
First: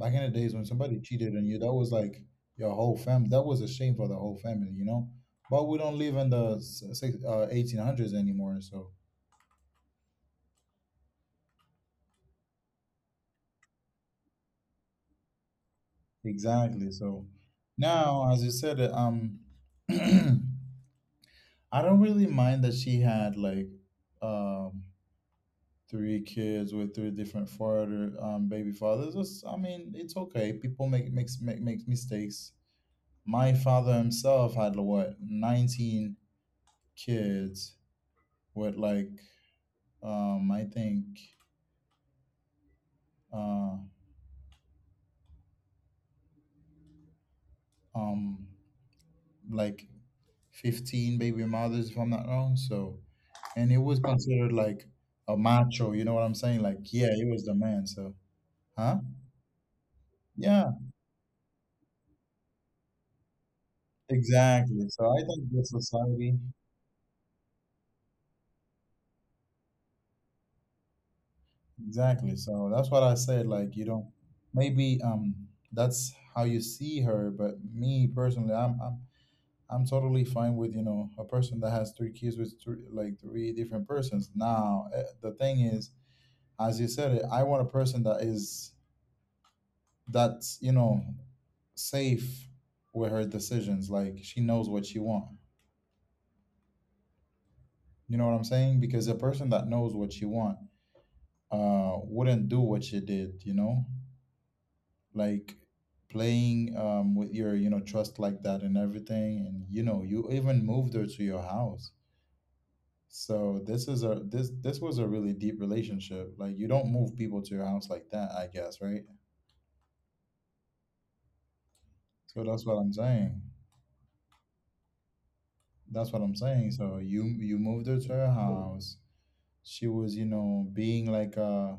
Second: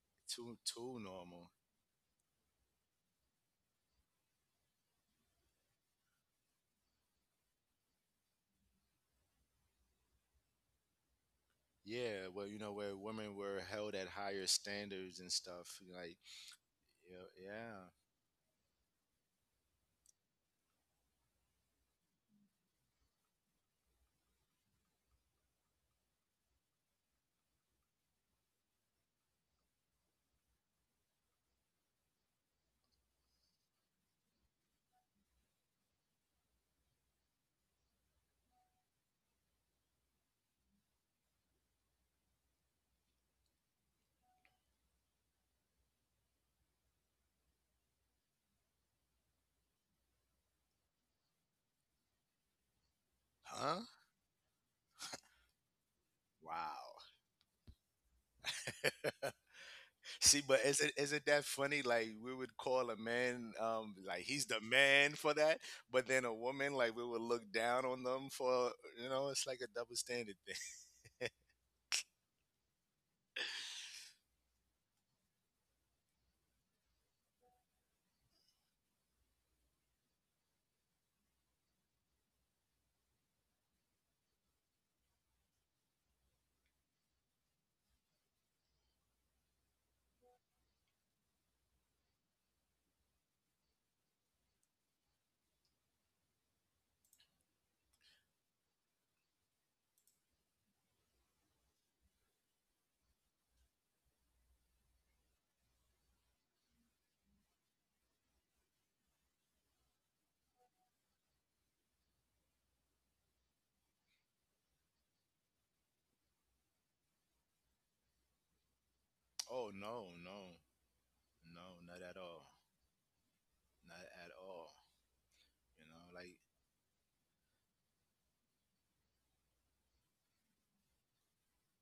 Speaker 1: back in the days
Speaker 2: Too
Speaker 1: when somebody
Speaker 2: too
Speaker 1: cheated on
Speaker 2: normal.
Speaker 1: you, that was like your whole family. That was a shame for the whole family, you know. But we don't live in the s- six- eighteen hundreds 1800s anymore. So
Speaker 2: Yeah, well, you know, where women were held at higher standards and stuff. Like,
Speaker 1: exactly. So
Speaker 2: yeah, yeah.
Speaker 1: now, as you said, [clears throat] I don't really mind that she had like um three kids with three different father baby fathers. It's, I mean, it's okay. People make makes make make mistakes. My father himself had what 19 kids with like— I think uh, um, like 15 baby mothers, if I'm not wrong. So, and it
Speaker 2: Huh?
Speaker 1: was considered like a macho. You know what I'm saying? Like,
Speaker 2: Wow.
Speaker 1: yeah, he was the man. So, huh?
Speaker 2: [laughs] See, but
Speaker 1: Yeah,
Speaker 2: isn't that funny? Like we would call a man, like he's the
Speaker 1: exactly. So
Speaker 2: man
Speaker 1: I
Speaker 2: for
Speaker 1: think
Speaker 2: that,
Speaker 1: the
Speaker 2: but then a
Speaker 1: society—
Speaker 2: woman, like we would look down on them for, you know, it's like a double standard thing. [laughs]
Speaker 1: exactly. So that's what I said. Like, you don't, maybe, that's how you see her. But me personally, I'm totally fine with a person that has three kids with three different persons. Now the thing is, as you said it, I want a person that's safe with her decisions. Like she knows what she wants. You know what I'm saying? Because a person that knows what she want wouldn't do what she did. You know, like playing with your trust like that and everything, and you even moved her to your house. So this was a really deep relationship. Like you don't move people to your house like that, I guess, right?
Speaker 2: Oh no, no, no, not at all,
Speaker 1: So that's what I'm saying.
Speaker 2: not at all. You know,
Speaker 1: That's what
Speaker 2: like,
Speaker 1: I'm saying. So you moved her to her house. She was, you know, being like a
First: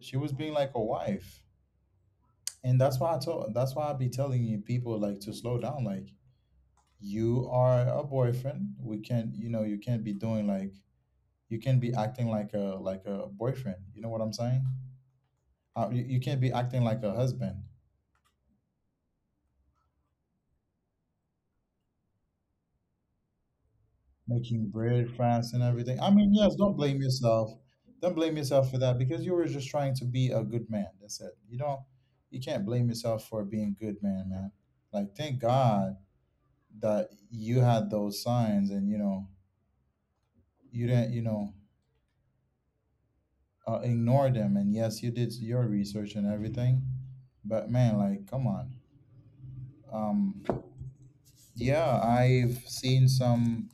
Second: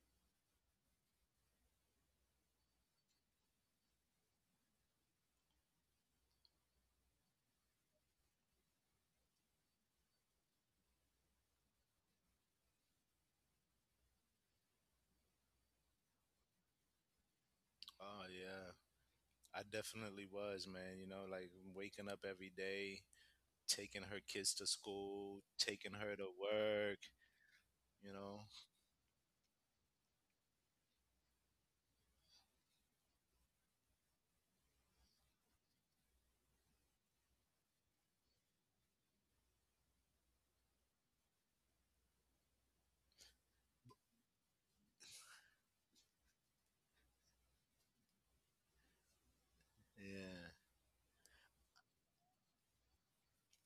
Speaker 1: she was being like a wife. And that's why I be telling you people like to slow down. Like you are a boyfriend. We can't, you can't be acting like a boyfriend. You know what I'm saying? You can't be acting like a husband.
Speaker 2: oh yeah, I definitely was, man. You know, like waking up every day, taking her kids
Speaker 1: Making
Speaker 2: to
Speaker 1: bread,
Speaker 2: school,
Speaker 1: France, and everything.
Speaker 2: taking
Speaker 1: I
Speaker 2: her
Speaker 1: mean,
Speaker 2: to
Speaker 1: yes, don't blame
Speaker 2: work,
Speaker 1: yourself. Don't
Speaker 2: you
Speaker 1: blame
Speaker 2: know?
Speaker 1: yourself for that because you were just trying to be a good man. That's it. You don't, you can't blame yourself for being good man, man. Like, thank God that you had those signs and, you know, you didn't ignore them. And yes, you did your research and everything. But man, like, come on. Um,
Speaker 2: Yeah.
Speaker 1: yeah, I've seen some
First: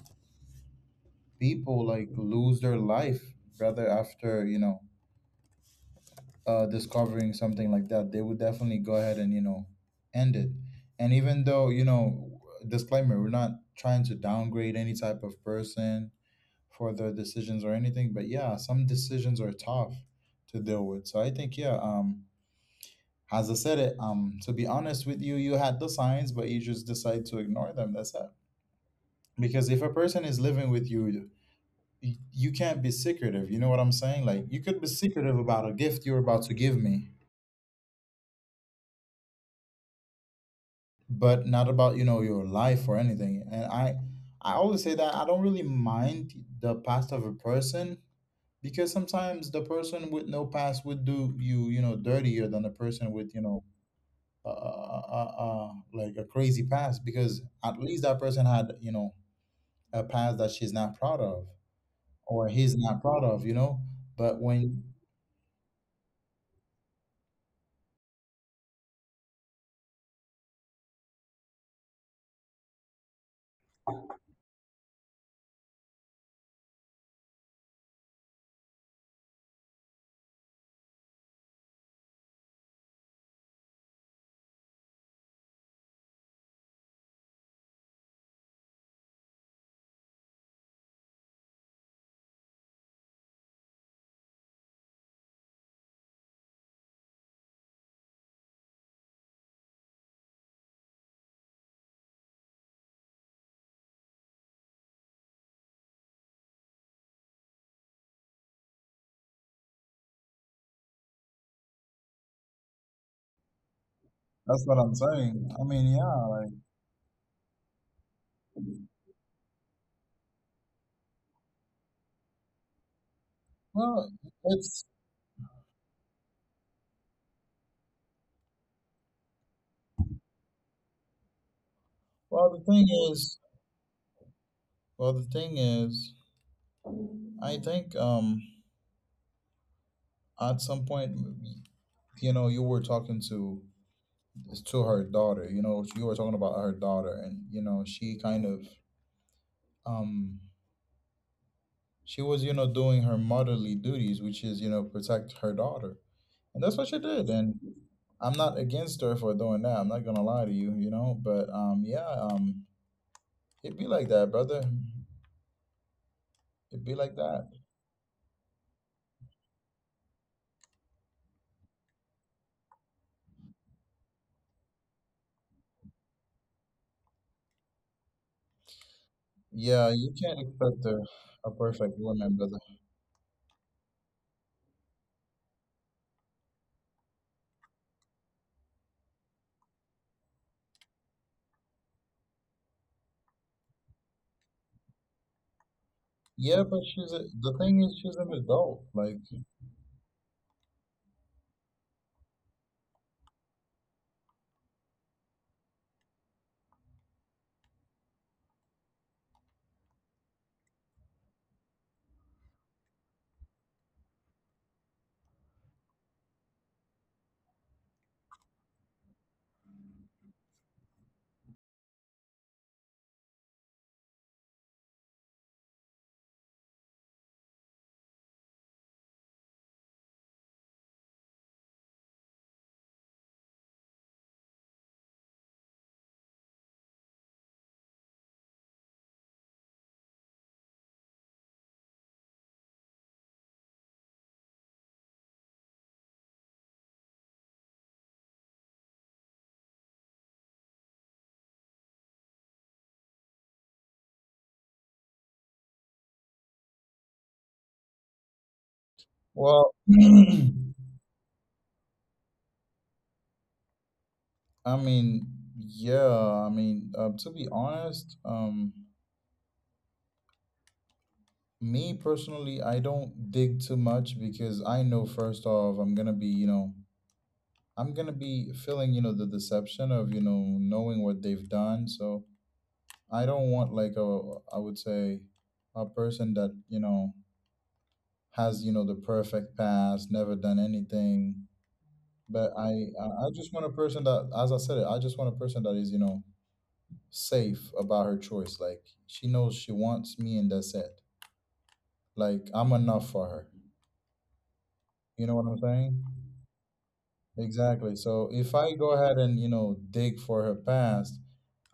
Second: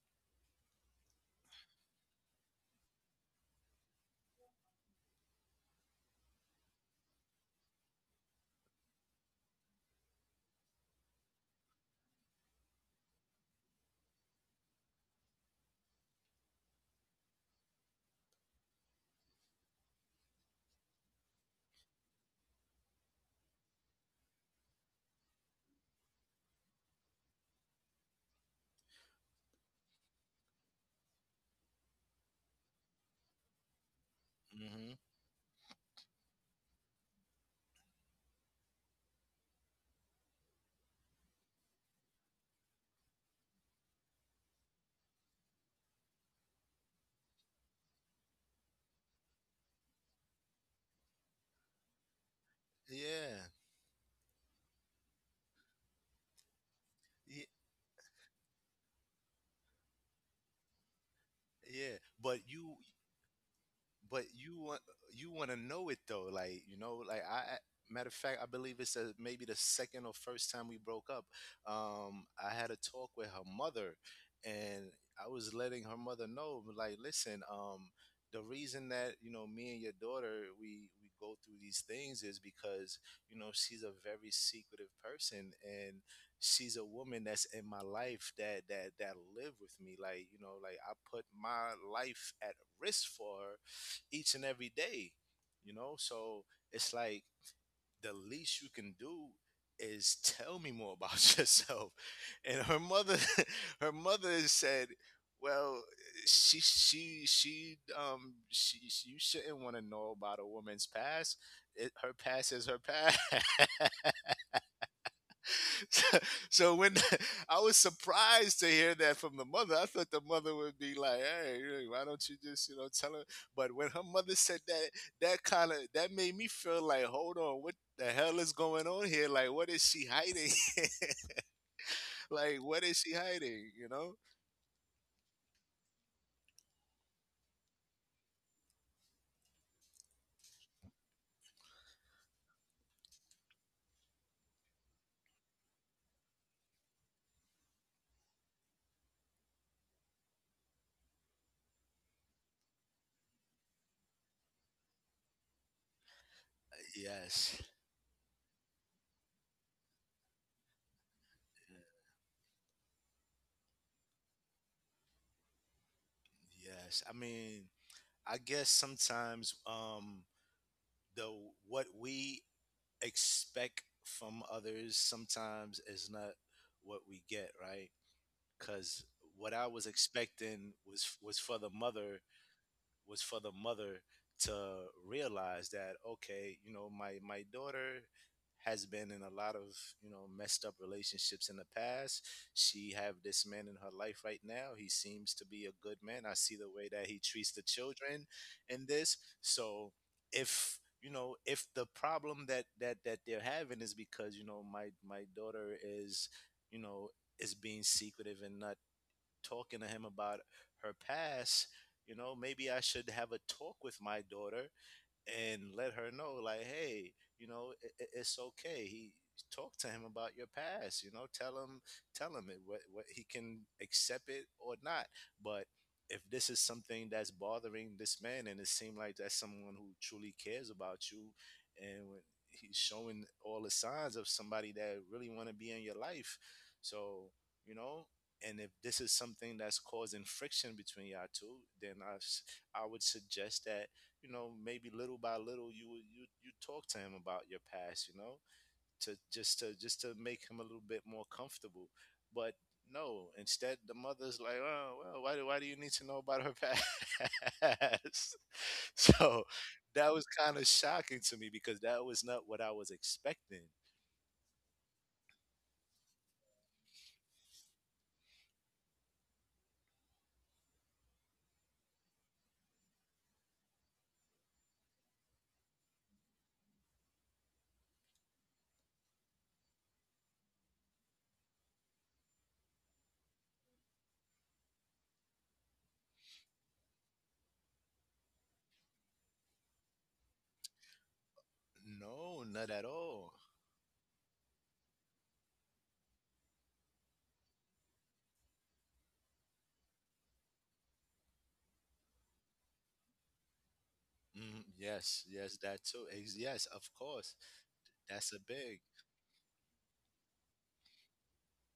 Speaker 1: people like lose their life, brother, after, you know, discovering something like that, they would definitely go ahead and end it. And even though disclaimer, we're not trying to downgrade any type of person for their decisions or anything, but yeah, some decisions are tough to deal with. So I think yeah, as I said it, to be honest with you, you had the signs, but you just decide to ignore them. That's it. Because if a person is living with you, you can't be secretive. You know what I'm saying? Like you could be
Speaker 2: Hmm.
Speaker 1: secretive about a gift you're about to give me, but not about, you know, your life or anything. And I always say that I don't really mind the past of a person, because sometimes the person with no past would do you, you know, dirtier than the person with, you
Speaker 2: Yeah.
Speaker 1: know, like a crazy past, because
Speaker 2: Ye-
Speaker 1: at least that person had, you know, a past that she's not proud of,
Speaker 2: Yeah.
Speaker 1: or he's not proud of, you know.
Speaker 2: But
Speaker 1: But
Speaker 2: you want
Speaker 1: when
Speaker 2: to know it though, like, you know, like I, matter of fact, I believe it's a, maybe the second or first time we broke up, I had a talk with her mother, and I was letting her mother know like, listen, the reason that, you know, me and your daughter, we go through these things is because, you know, she's a very secretive person, and she's a woman that's in my life that live with me, like, you know, like I put my life at risk for her each and every day, you know? So it's like the least you can do is tell me more about [laughs] yourself. And her mother [laughs] her mother said, well, you shouldn't want to know about a woman's past. Her past is her past. [laughs]
Speaker 1: That's what I'm saying. I mean, yeah,
Speaker 2: [laughs]
Speaker 1: like.
Speaker 2: So when [laughs] I was surprised to hear that from the mother. I thought the mother would be like, "Hey, really, why don't you just you know tell her?" But when her
Speaker 1: Well
Speaker 2: mother said that,
Speaker 1: it's
Speaker 2: kind of that made me feel like, "Hold on, what the hell is going on here? Like, what is she hiding? [laughs]
Speaker 1: well
Speaker 2: Like,
Speaker 1: the
Speaker 2: what
Speaker 1: thing
Speaker 2: is she
Speaker 1: is
Speaker 2: hiding?" You know?
Speaker 1: well the thing is I think, at some point, you know, you were talking to her daughter, you know, you were talking about her daughter, and, you know, she kind of, um she was, you know, doing her motherly duties, which is, you know, protect her daughter, and that's what she did.
Speaker 2: Yes,
Speaker 1: And I'm not against her for doing that. I'm not gonna lie to you, you know, but, yeah, it'd be like that, brother. It'd be
Speaker 2: yes. I
Speaker 1: like that.
Speaker 2: mean, I guess sometimes the what we expect from others sometimes is not what we get, right? Because what I was
Speaker 1: Yeah, you can't
Speaker 2: expecting
Speaker 1: expect a,
Speaker 2: was
Speaker 1: a
Speaker 2: for the
Speaker 1: perfect
Speaker 2: mother
Speaker 1: woman, brother.
Speaker 2: was for the mother to realize that, okay, you know, my daughter has been in a lot of, you know, messed up relationships in the past. She have this man in her life right now. He seems to be a good man. I see
Speaker 1: Yeah,
Speaker 2: the
Speaker 1: but
Speaker 2: way that he treats
Speaker 1: the
Speaker 2: the
Speaker 1: thing is, she's
Speaker 2: children
Speaker 1: an adult,
Speaker 2: in this.
Speaker 1: like.
Speaker 2: So if, you know, if the problem that that they're having is because, you know, my daughter is, you know, is being secretive and not talking to him about her past, you know, maybe I should have a talk with my daughter and let her know, like, hey, you know, it's okay, he talk to him about your past, you know, tell him what he can accept it or not, but if this is something that's bothering this man and it seems like that's someone who truly cares about you, and when he's showing all the signs of somebody that really want to be in your life, so, you know, and if this is something that's causing friction between y'all two, then I would suggest that, you know, maybe little by little, you you talk to him about your past, you know, to just to make him a little bit more comfortable. But no, instead, the mother's like, oh, well, why do you need to know about her past? [laughs] So
Speaker 1: Well,
Speaker 2: that was
Speaker 1: [clears throat]
Speaker 2: kind of shocking to me, because that was not what I was expecting.
Speaker 1: I mean, yeah, to be honest, me personally, I don't dig too much, because I know, first off, I'm gonna be feeling, you know, the deception of, you know, knowing what they've done. So I don't want, like, I would say, a person that, you know, has, you know, the perfect past, never done anything.
Speaker 2: No,
Speaker 1: But
Speaker 2: not at
Speaker 1: I, I
Speaker 2: all.
Speaker 1: I just want a person that, as I said it, I just want a person that is, you know, safe about her choice. Like, she knows she wants me, and that's it. Like, I'm enough for her.
Speaker 2: Mm, yes,
Speaker 1: You know what
Speaker 2: yes,
Speaker 1: I'm
Speaker 2: that too.
Speaker 1: saying?
Speaker 2: Yes, of course.
Speaker 1: Exactly. So
Speaker 2: That's a
Speaker 1: if I
Speaker 2: big
Speaker 1: go ahead and, you know, dig for her past,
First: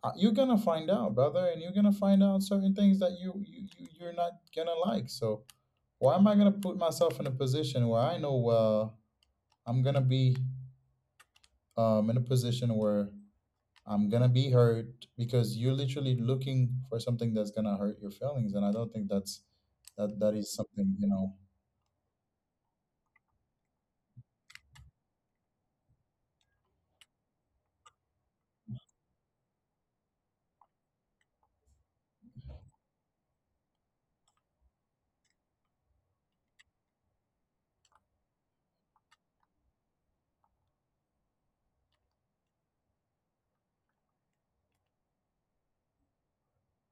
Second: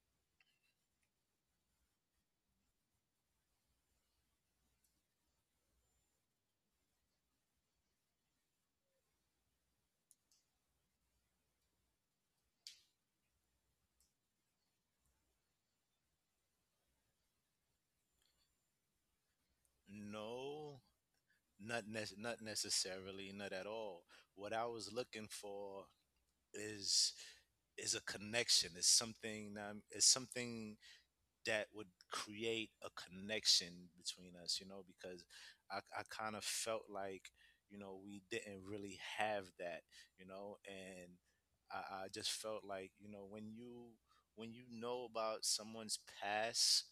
Speaker 1: you're gonna find out, brother, and you're gonna find out certain things that you're not gonna like. So why am I gonna put myself in a position where I know, well, I'm gonna be, in a position where I'm gonna be hurt, because you're literally looking for something that's gonna hurt your feelings, and I don't think that is
Speaker 2: no.
Speaker 1: something, you know,
Speaker 2: Not necessarily, not at all. What I was looking for is a connection. It's something that would create a connection between us, you know, because I kind of felt like, you know, we didn't really have that, you know, and I just felt like, you know, when you know about someone's past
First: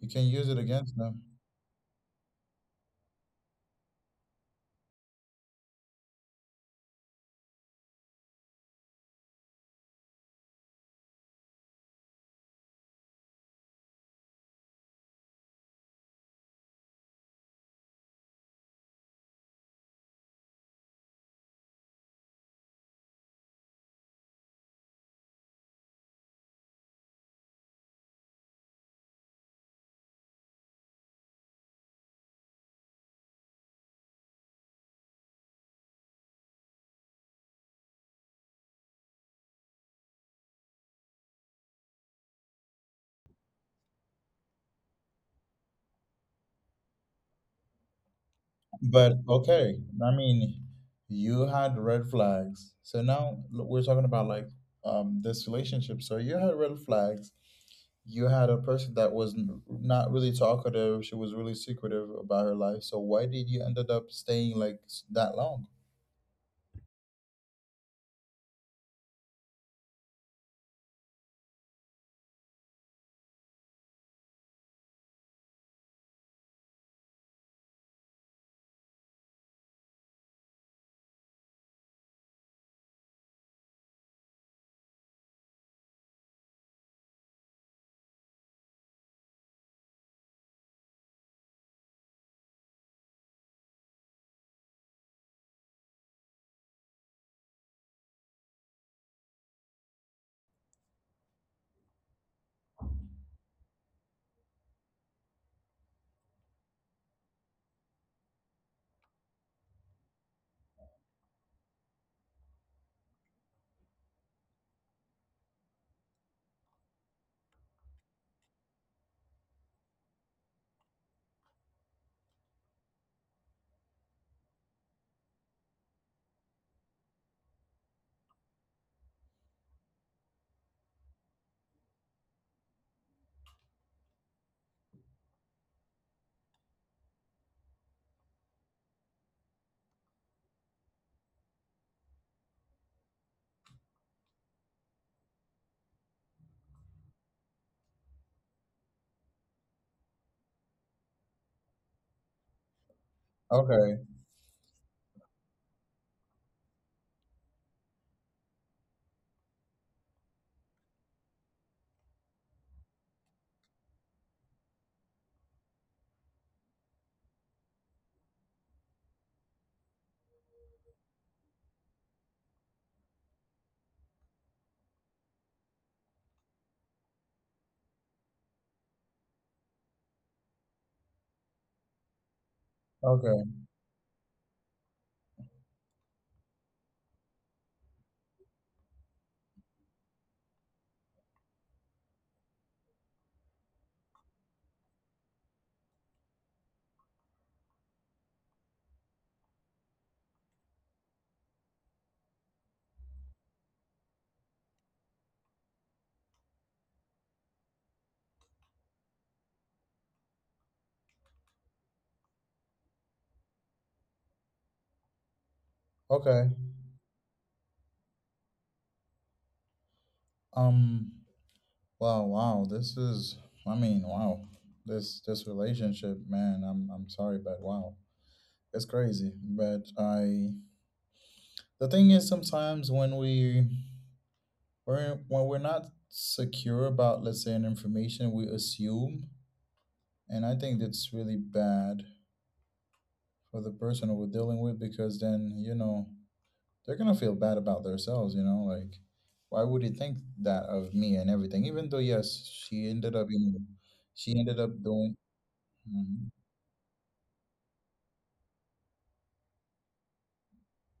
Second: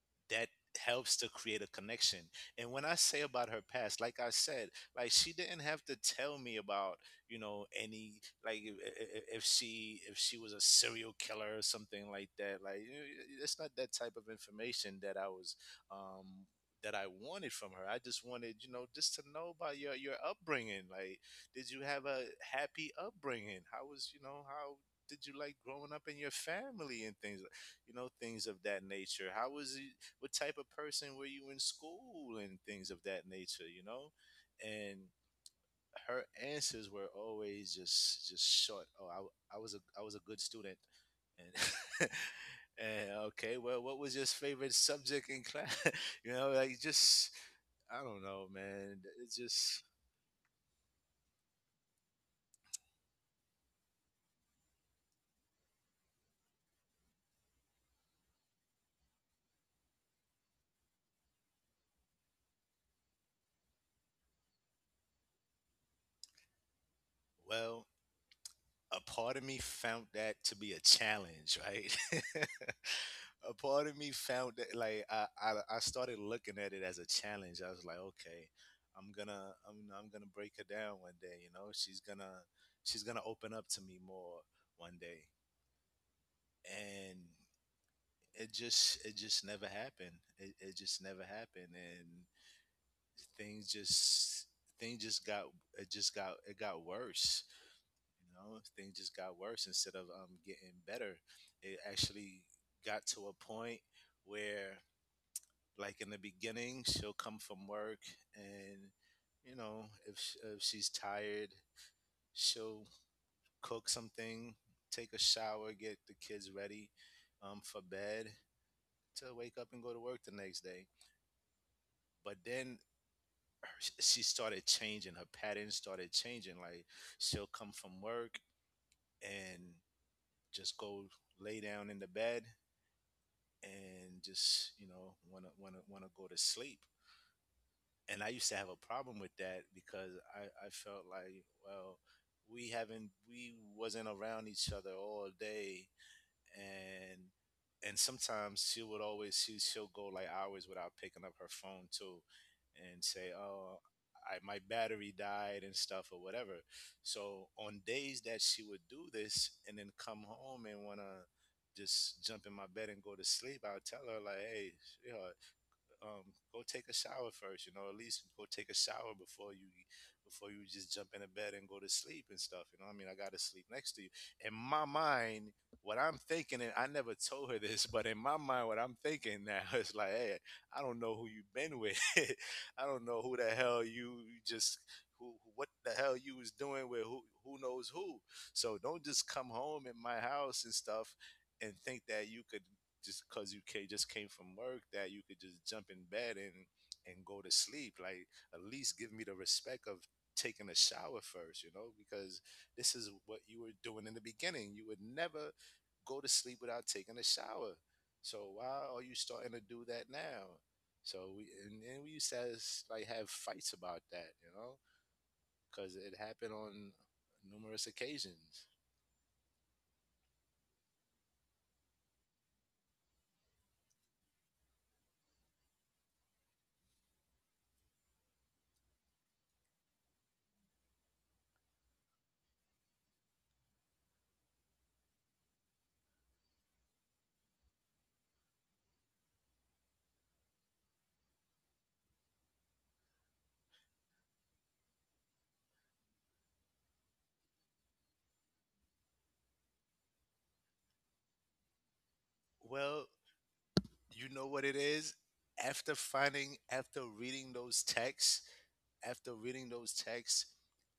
Speaker 1: you can use
Speaker 2: that
Speaker 1: it against
Speaker 2: helps
Speaker 1: them.
Speaker 2: to create a connection. And when I say about her past, like I said, like she didn't have to tell me about, you know, any like if she was a serial killer or something like that. Like you know, it's not that type of information that I was um that I wanted from her. I just wanted, you know, just to know about your upbringing. Like did you have a happy upbringing? How was, you know, how did you like growing up in your family and things you know things of that nature how was it what type of person were you in school and things of that nature, you know? And her answers were always just short. Oh, I was a good student. And [laughs] and okay, well, what was your favorite subject in class? [laughs] you know, like just I don't know, man.
Speaker 1: But
Speaker 2: It's
Speaker 1: okay,
Speaker 2: just
Speaker 1: I mean, you had red flags, so now we're talking about, like, this relationship. So you had red flags. You had a person that was not really talkative. She was really secretive about her life. So why did you ended up staying, like, that long?
Speaker 2: well, a part of me found that to be a challenge, right? [laughs] A part of me found that like I started looking at it as a challenge. I was like, okay, I'm gonna break her down one day. You know, she's gonna open up to me more one day, and it just never happened. It just never happened, and things just things just got it got worse, you know, things just got worse instead of getting better. It actually got to a point where, like in the beginning, she'll come from work and, you know, if, if she's tired, she'll cook something, take a shower, get the kids ready for bed to wake up and go to work the next day. But then she started changing, her pattern started changing. Like she'll come from work and just go lay down in the bed and just you know want to go to sleep, and I used to have a problem with that because I felt like well we haven't we wasn't around each other all day and and sometimes she would always she'll go like hours without picking up her phone too, and say, "Oh,
Speaker 1: Okay,
Speaker 2: I my battery died and stuff or whatever." So on days that she would do this and then come home and wanna just jump in my bed and go to sleep, I'll tell her like, "Hey, you know, go take a shower first. You know, at least go take a shower before you just jump into bed and go to sleep and stuff. You know, what I mean, I got to sleep next to you. In my mind, what I'm thinking, and I never told her this, but in my mind, what I'm thinking now [laughs] is like, hey, I don't know who you've been with. [laughs] I don't know who
Speaker 1: okay,
Speaker 2: the hell you just what the hell you was doing with who knows who. So don't just come home at my house and stuff and think that you could just came from work that you could just jump in bed and go to sleep like at least give me the respect of taking a shower first, you know, because this is what you were doing in the beginning, you would never go to sleep without taking a shower, so why are you starting to do that now? So we and we used to like have fights about that, you know, because it
Speaker 1: okay.
Speaker 2: happened on numerous occasions.
Speaker 1: Um. Wow. Wow. This is. I mean. Wow. This relationship, man. I'm sorry, but wow, it's crazy. But I. The thing is, sometimes when when we're not secure about, let's say, an information, we assume, and I think that's really bad for the person we're dealing with, because then, you know, they're gonna feel bad about themselves. You know, like, why would he think that of me and everything? Even though, yes, she
Speaker 2: Well,
Speaker 1: ended up, you know,
Speaker 2: you
Speaker 1: she
Speaker 2: know
Speaker 1: ended
Speaker 2: what
Speaker 1: up
Speaker 2: it
Speaker 1: doing.
Speaker 2: is? After
Speaker 1: Mhm.
Speaker 2: finding, after reading those texts, after reading those texts,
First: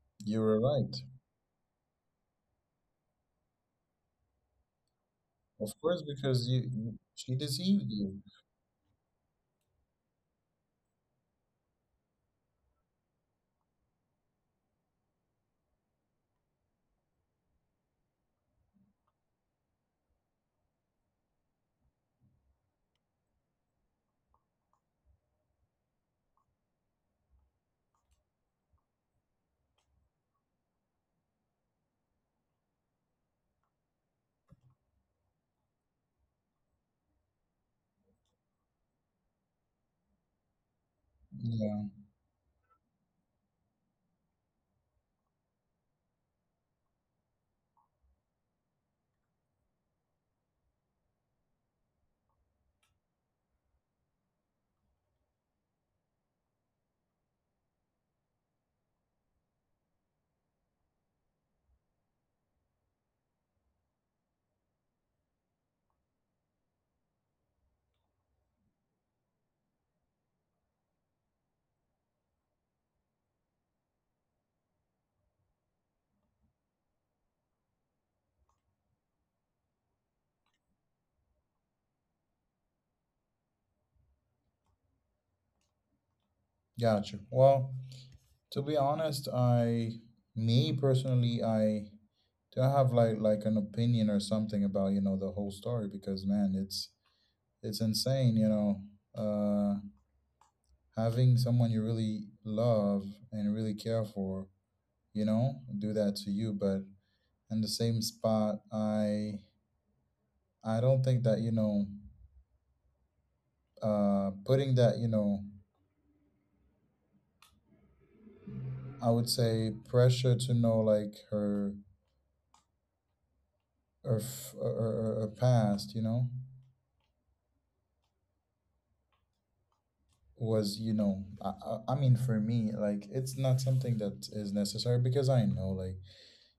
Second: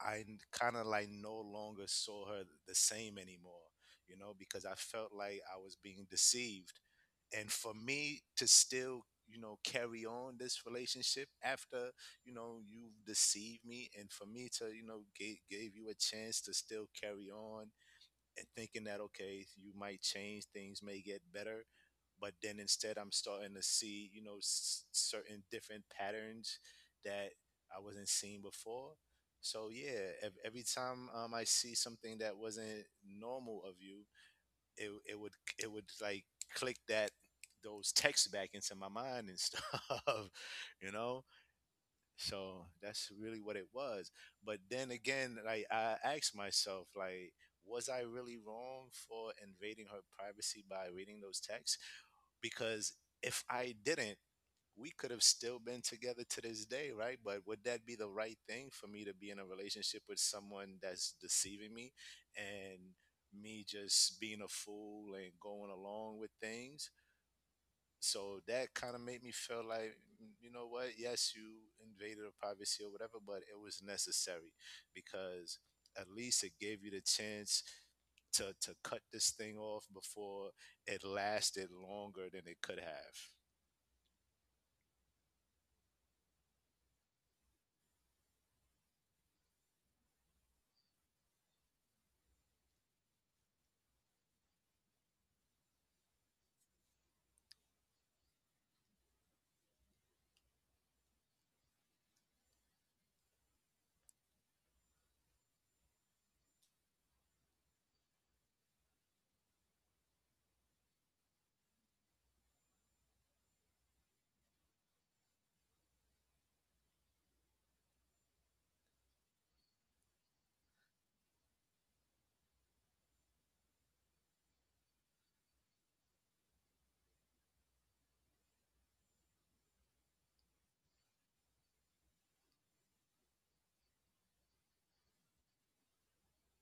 Speaker 2: I
Speaker 1: You were
Speaker 2: kind of
Speaker 1: right.
Speaker 2: like no longer saw her the same anymore, you know, because I felt like I
Speaker 1: Of
Speaker 2: was
Speaker 1: course,
Speaker 2: being
Speaker 1: because
Speaker 2: deceived.
Speaker 1: she
Speaker 2: And for
Speaker 1: deceived you.
Speaker 2: me to still, you know, carry on this relationship after, you know, you deceived me, and for me to, you know, gave you a chance to still carry on and thinking that okay you might change, things may get better, but then instead I'm starting to see you know certain different patterns that I wasn't seeing before. So yeah, every time I see something that wasn't normal of you, it would it would like click that those texts back into my mind and stuff, [laughs] you know.
Speaker 1: Yeah,
Speaker 2: So that's really what it was. But then again, like I asked myself, like, was I really wrong for invading her privacy by reading those texts? Because if I didn't, we could have still been together to this day, right? But would that be the right thing for me to be in a relationship with someone that's deceiving me and me just being a fool and going along with things? So that kind of made me feel like mm, you know what, yes, you invaded a privacy or whatever but it was necessary because at least it gave you the chance to cut this thing off before it lasted longer than it could have.
Speaker 1: gotcha. Well, to be honest, I me personally, I don't have, like, an opinion or something about, you know, the whole story, because, man, it's insane, you know. Uh Having someone you really love and really care for, you know, do that to you, but in the same spot, I don't think that, you know, putting that, you know, I would say, pressure to know, like, her her f- her, her, her past, you know, was, you know, I mean, for me, like, it's not something that is necessary, because I know, like,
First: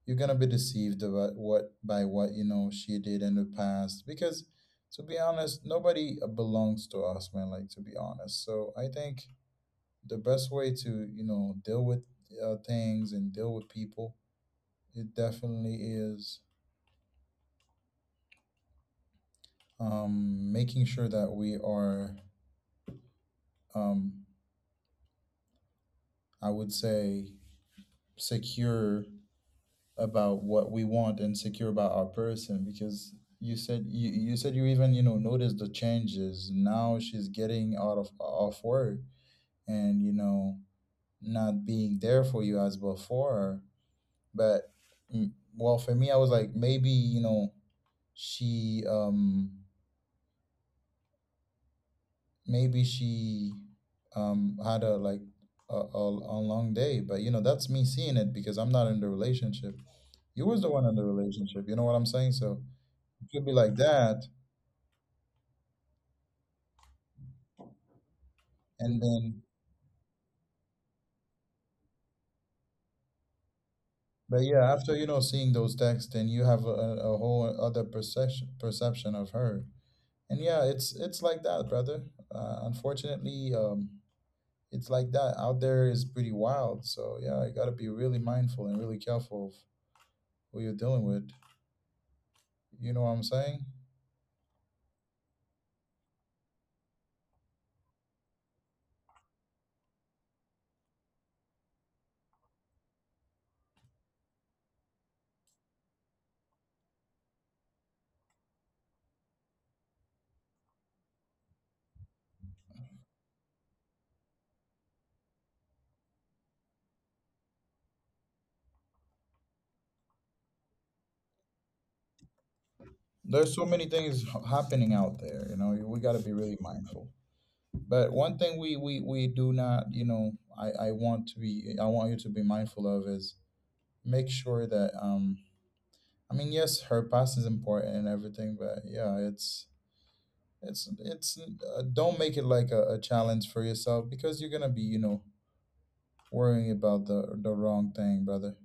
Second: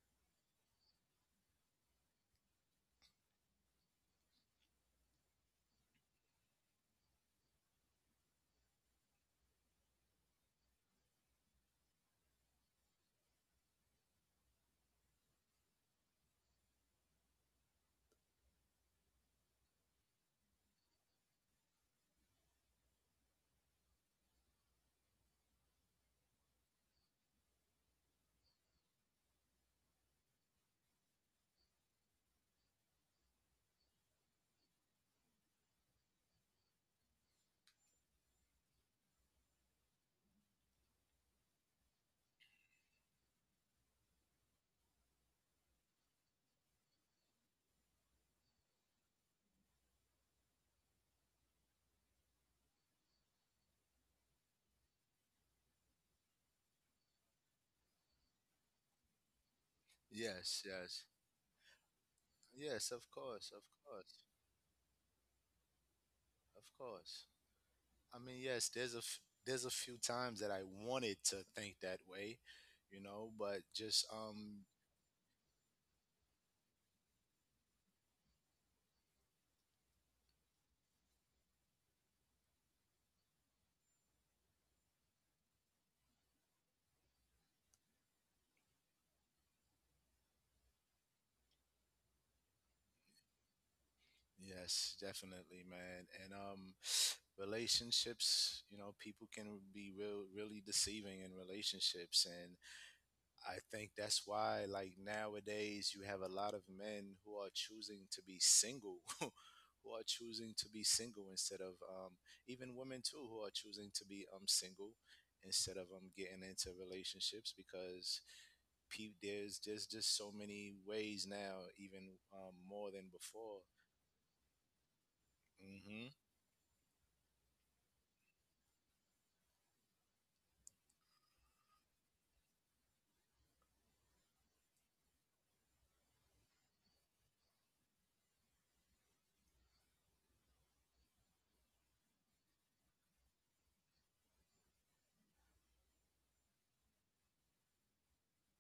Speaker 1: you're gonna be deceived about what by what, you know, she did in the past. Because, to be honest, nobody belongs to us, man, like, to be honest. So I think the best way to, you know, deal with things and deal with people, it definitely is, making sure that we are, um, I would say, secure about what we want and secure about our person, because you said you, even, you know, noticed the changes. Now she's getting out of, off work, and, you know, not being there for you as before, but, mm, well, for me, I was like, maybe, you know, she um she had a, like, a long day, but, you know, that's me seeing it, because I'm not in the relationship. You was
Speaker 2: Yes,
Speaker 1: the one in
Speaker 2: yes.
Speaker 1: the relationship, you know what I'm saying? So
Speaker 2: Yes, of
Speaker 1: it could
Speaker 2: course,
Speaker 1: be
Speaker 2: of
Speaker 1: like
Speaker 2: course,
Speaker 1: that.
Speaker 2: of course. I mean yes,
Speaker 1: And then
Speaker 2: there's a few times that I wanted to think that way, you know, but just
Speaker 1: But yeah, after, you know, seeing those texts, then you have a whole other perception of her. And yeah, it's like that, brother. Unfortunately, it's like that out there, is pretty wild, so yeah, you got to be really mindful and really careful of who you're dealing with, you know what I'm saying?
Speaker 2: yes, definitely, man. And [sniffs] [sighs] relationships, you know, people can be really deceiving in relationships, and I think that's why like nowadays you have a lot of men who are choosing to be single. [laughs] Who are choosing to be single instead of even women too who are choosing to be single instead of getting into relationships, because there's just so many ways now, even more than
Speaker 1: There's so
Speaker 2: before.
Speaker 1: many things happening out there, you know. We got
Speaker 2: Mm-hmm.
Speaker 1: to be really mindful. But one thing we do not, you know, I want you to be mindful of, is make sure that, I mean, yes, her past is important and everything, but yeah, it's don't make it like a challenge for yourself, because you're gonna be, you know, worrying about the wrong thing, brother.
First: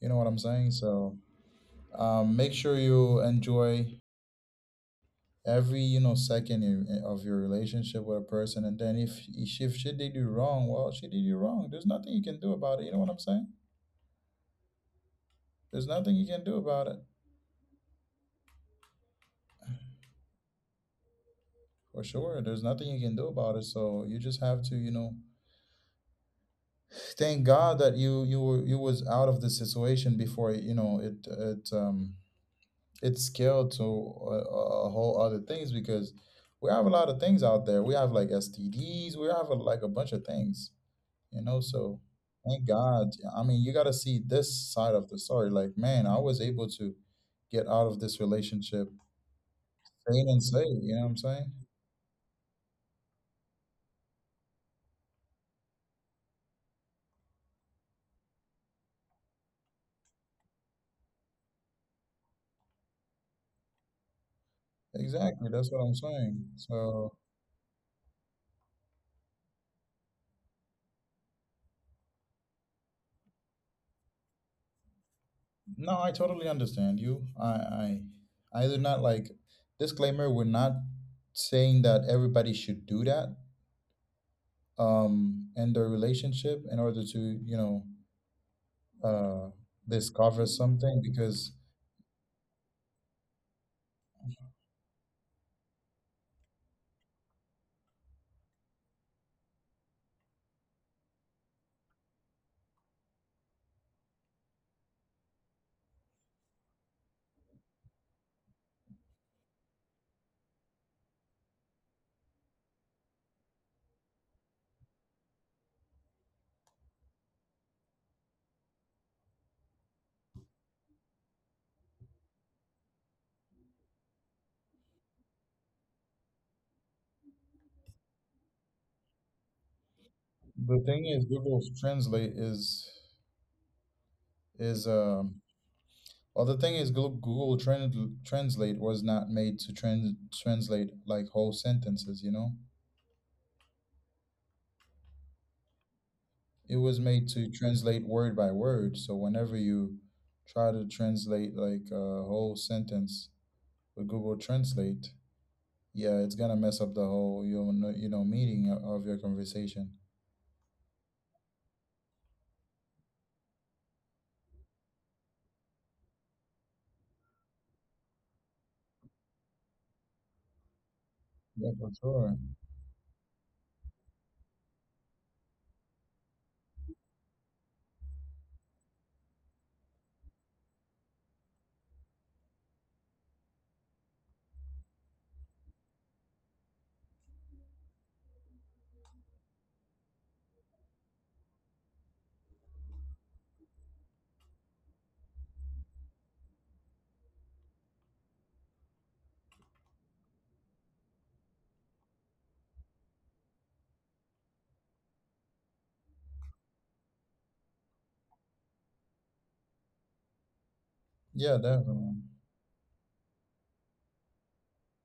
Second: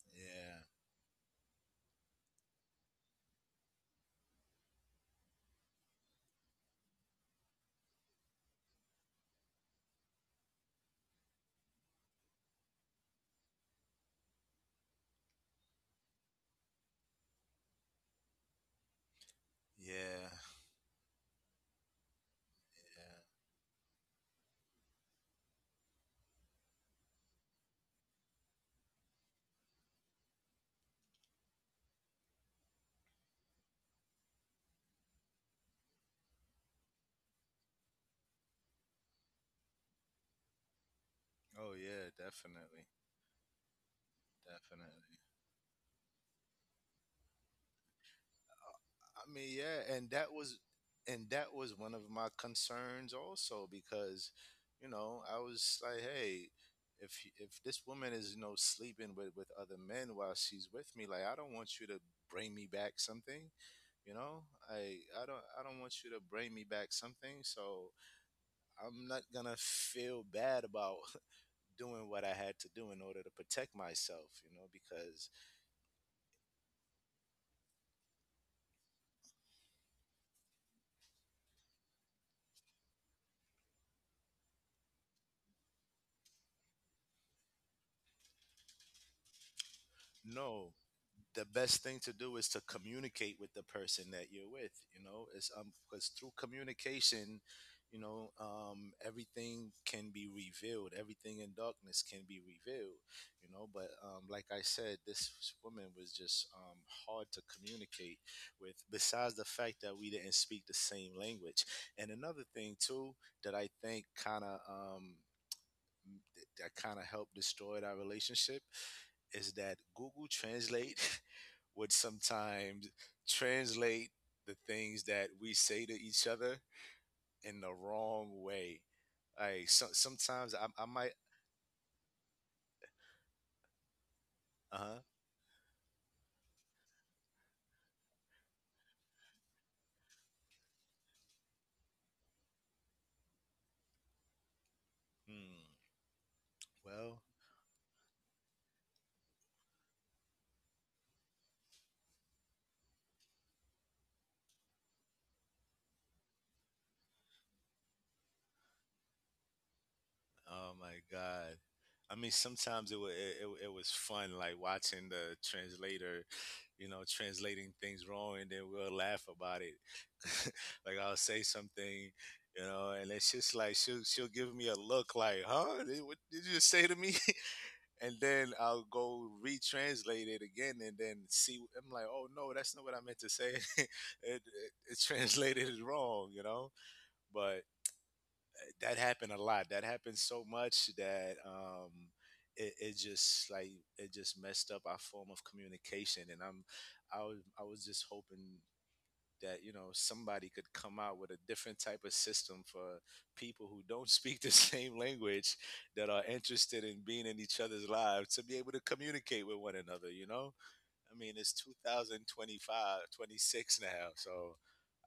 Speaker 1: You know what I'm
Speaker 2: Yeah.
Speaker 1: saying? So, make sure you enjoy every, you know, second of your relationship with a person, and then if if she did you wrong, well, she did you wrong. There's nothing you can do about it, you know what I'm saying? There's nothing you can do about it.
Speaker 2: Yeah,
Speaker 1: For sure, there's nothing you can
Speaker 2: yeah.
Speaker 1: do about it, so you just have to, you know, thank God that you was out of the situation before, you know, it scaled to a whole other things, because we have a lot of things out there. We have, like, STDs. We have like, a bunch of things, you know,
Speaker 2: Oh
Speaker 1: so
Speaker 2: yeah,
Speaker 1: thank
Speaker 2: definitely.
Speaker 1: God, I mean, you got to see this side of
Speaker 2: Definitely.
Speaker 1: the story, like, man, I was able to get out of this relationship
Speaker 2: I mean, yeah,
Speaker 1: sane and safe, you know what I'm
Speaker 2: and
Speaker 1: saying?
Speaker 2: that was one of my concerns also, because, you know, I was like, hey, if if this woman is, you know, sleeping with other men while she's with me, like I don't want you to bring me back something, you know? I I don't
Speaker 1: Exactly,
Speaker 2: I
Speaker 1: that's what
Speaker 2: don't
Speaker 1: I'm
Speaker 2: want you to
Speaker 1: saying,
Speaker 2: bring me back
Speaker 1: so.
Speaker 2: something, so I'm not going to feel bad about [laughs] doing what I had to do in order to protect myself, you know, because
Speaker 1: No, I totally understand you. I do not, like, disclaimer, we're not saying that everybody should do that, in their relationship in order to, you know, uh discover
Speaker 2: no,
Speaker 1: something,
Speaker 2: the
Speaker 1: because
Speaker 2: best thing to do is to communicate with the person that you're with. You know, it's because through communication, you know, everything can be revealed. Everything in darkness can be revealed. You know, but like I said, this woman was just hard to communicate with. Besides the fact that we didn't speak the same language, and another thing too that I think kind of that kind of helped destroy our relationship is that Google Translate [laughs] would sometimes translate the things that we say to each other in the wrong way. Like so, sometimes I,
Speaker 1: the
Speaker 2: I
Speaker 1: thing
Speaker 2: might,
Speaker 1: is, Google Translate is
Speaker 2: uh
Speaker 1: is
Speaker 2: huh.
Speaker 1: um Well, the thing is, Google Translate was not made to translate, like, whole sentences, you know?
Speaker 2: Hmm,
Speaker 1: It was
Speaker 2: well,
Speaker 1: made to translate word by word. So whenever you try to translate, like, a whole sentence with Google Translate, yeah, it's gonna mess up the whole, you know, meaning of your conversation.
Speaker 2: oh my God. I mean, sometimes it was it was fun, like watching the translator, you know, translating things wrong, and then we'll laugh about it. [laughs] Like I'll say
Speaker 1: Yeah, for
Speaker 2: something,
Speaker 1: sure.
Speaker 2: you know, and it's just like she'll give me a look, like, "Huh? Did- What did you just say to me?" [laughs] And then I'll go retranslate it again, and then see. I'm like, "Oh no, that's not what I meant to say. [laughs] it, it, it translated it wrong," you know. But that happened a lot. That happened so much that it just like it just messed up our form of communication. And I was just hoping that you know somebody could come out with a different type of system for people who don't speak the [laughs] same language that are interested in being in each other's lives to be able to communicate with one another, you know. I mean it's
Speaker 1: Yeah, definitely.
Speaker 2: 2025 26 now, so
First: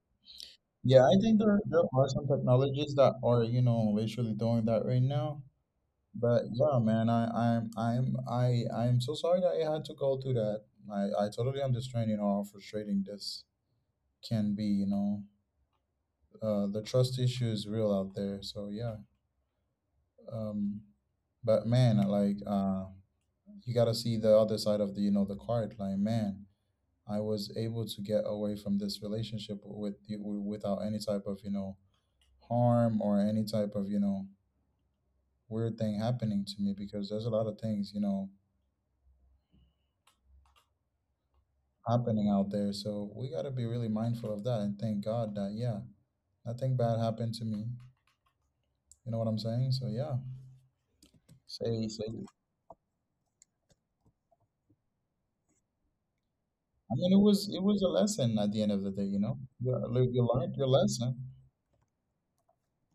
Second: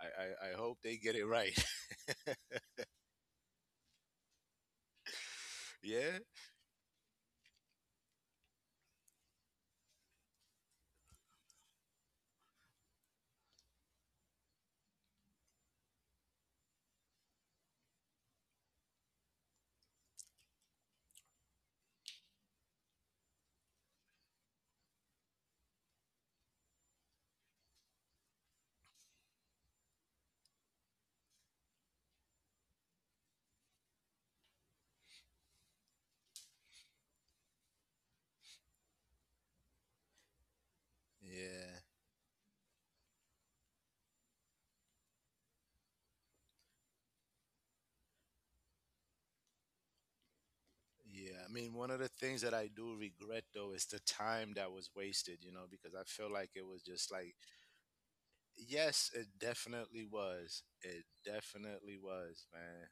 Speaker 2: i I hope they
Speaker 1: Yeah,
Speaker 2: get
Speaker 1: I
Speaker 2: it
Speaker 1: think
Speaker 2: right.
Speaker 1: there are some technologies that are, you know, literally doing that right now.
Speaker 2: [laughs] Yeah.
Speaker 1: But yeah, man, I'm so sorry that I had to go through that. I totally understand, you know, how frustrating this can be, you know. The trust issue is real out there. So yeah. Um but man, like, you gotta see the other side of the, you know, the card. Like, man, I was able to get away from this relationship with you without any type of, you know, harm or any type of, you know, weird thing happening to me, because there's a lot of things, you know,
Speaker 2: Yeah.
Speaker 1: happening out there. So we got to be really mindful of that, and thank God that, yeah, nothing bad happened to me. You know what I'm saying? So yeah,
Speaker 2: Yeah, I mean, one of the
Speaker 1: I
Speaker 2: things that I do regret though is the time that was wasted, you know, because I feel like it was
Speaker 1: mean,
Speaker 2: just like,
Speaker 1: it was a lesson at the end of the day,
Speaker 2: yes,
Speaker 1: you
Speaker 2: it
Speaker 1: know,
Speaker 2: definitely
Speaker 1: you learned
Speaker 2: was.
Speaker 1: your
Speaker 2: It
Speaker 1: lesson,
Speaker 2: definitely was, man.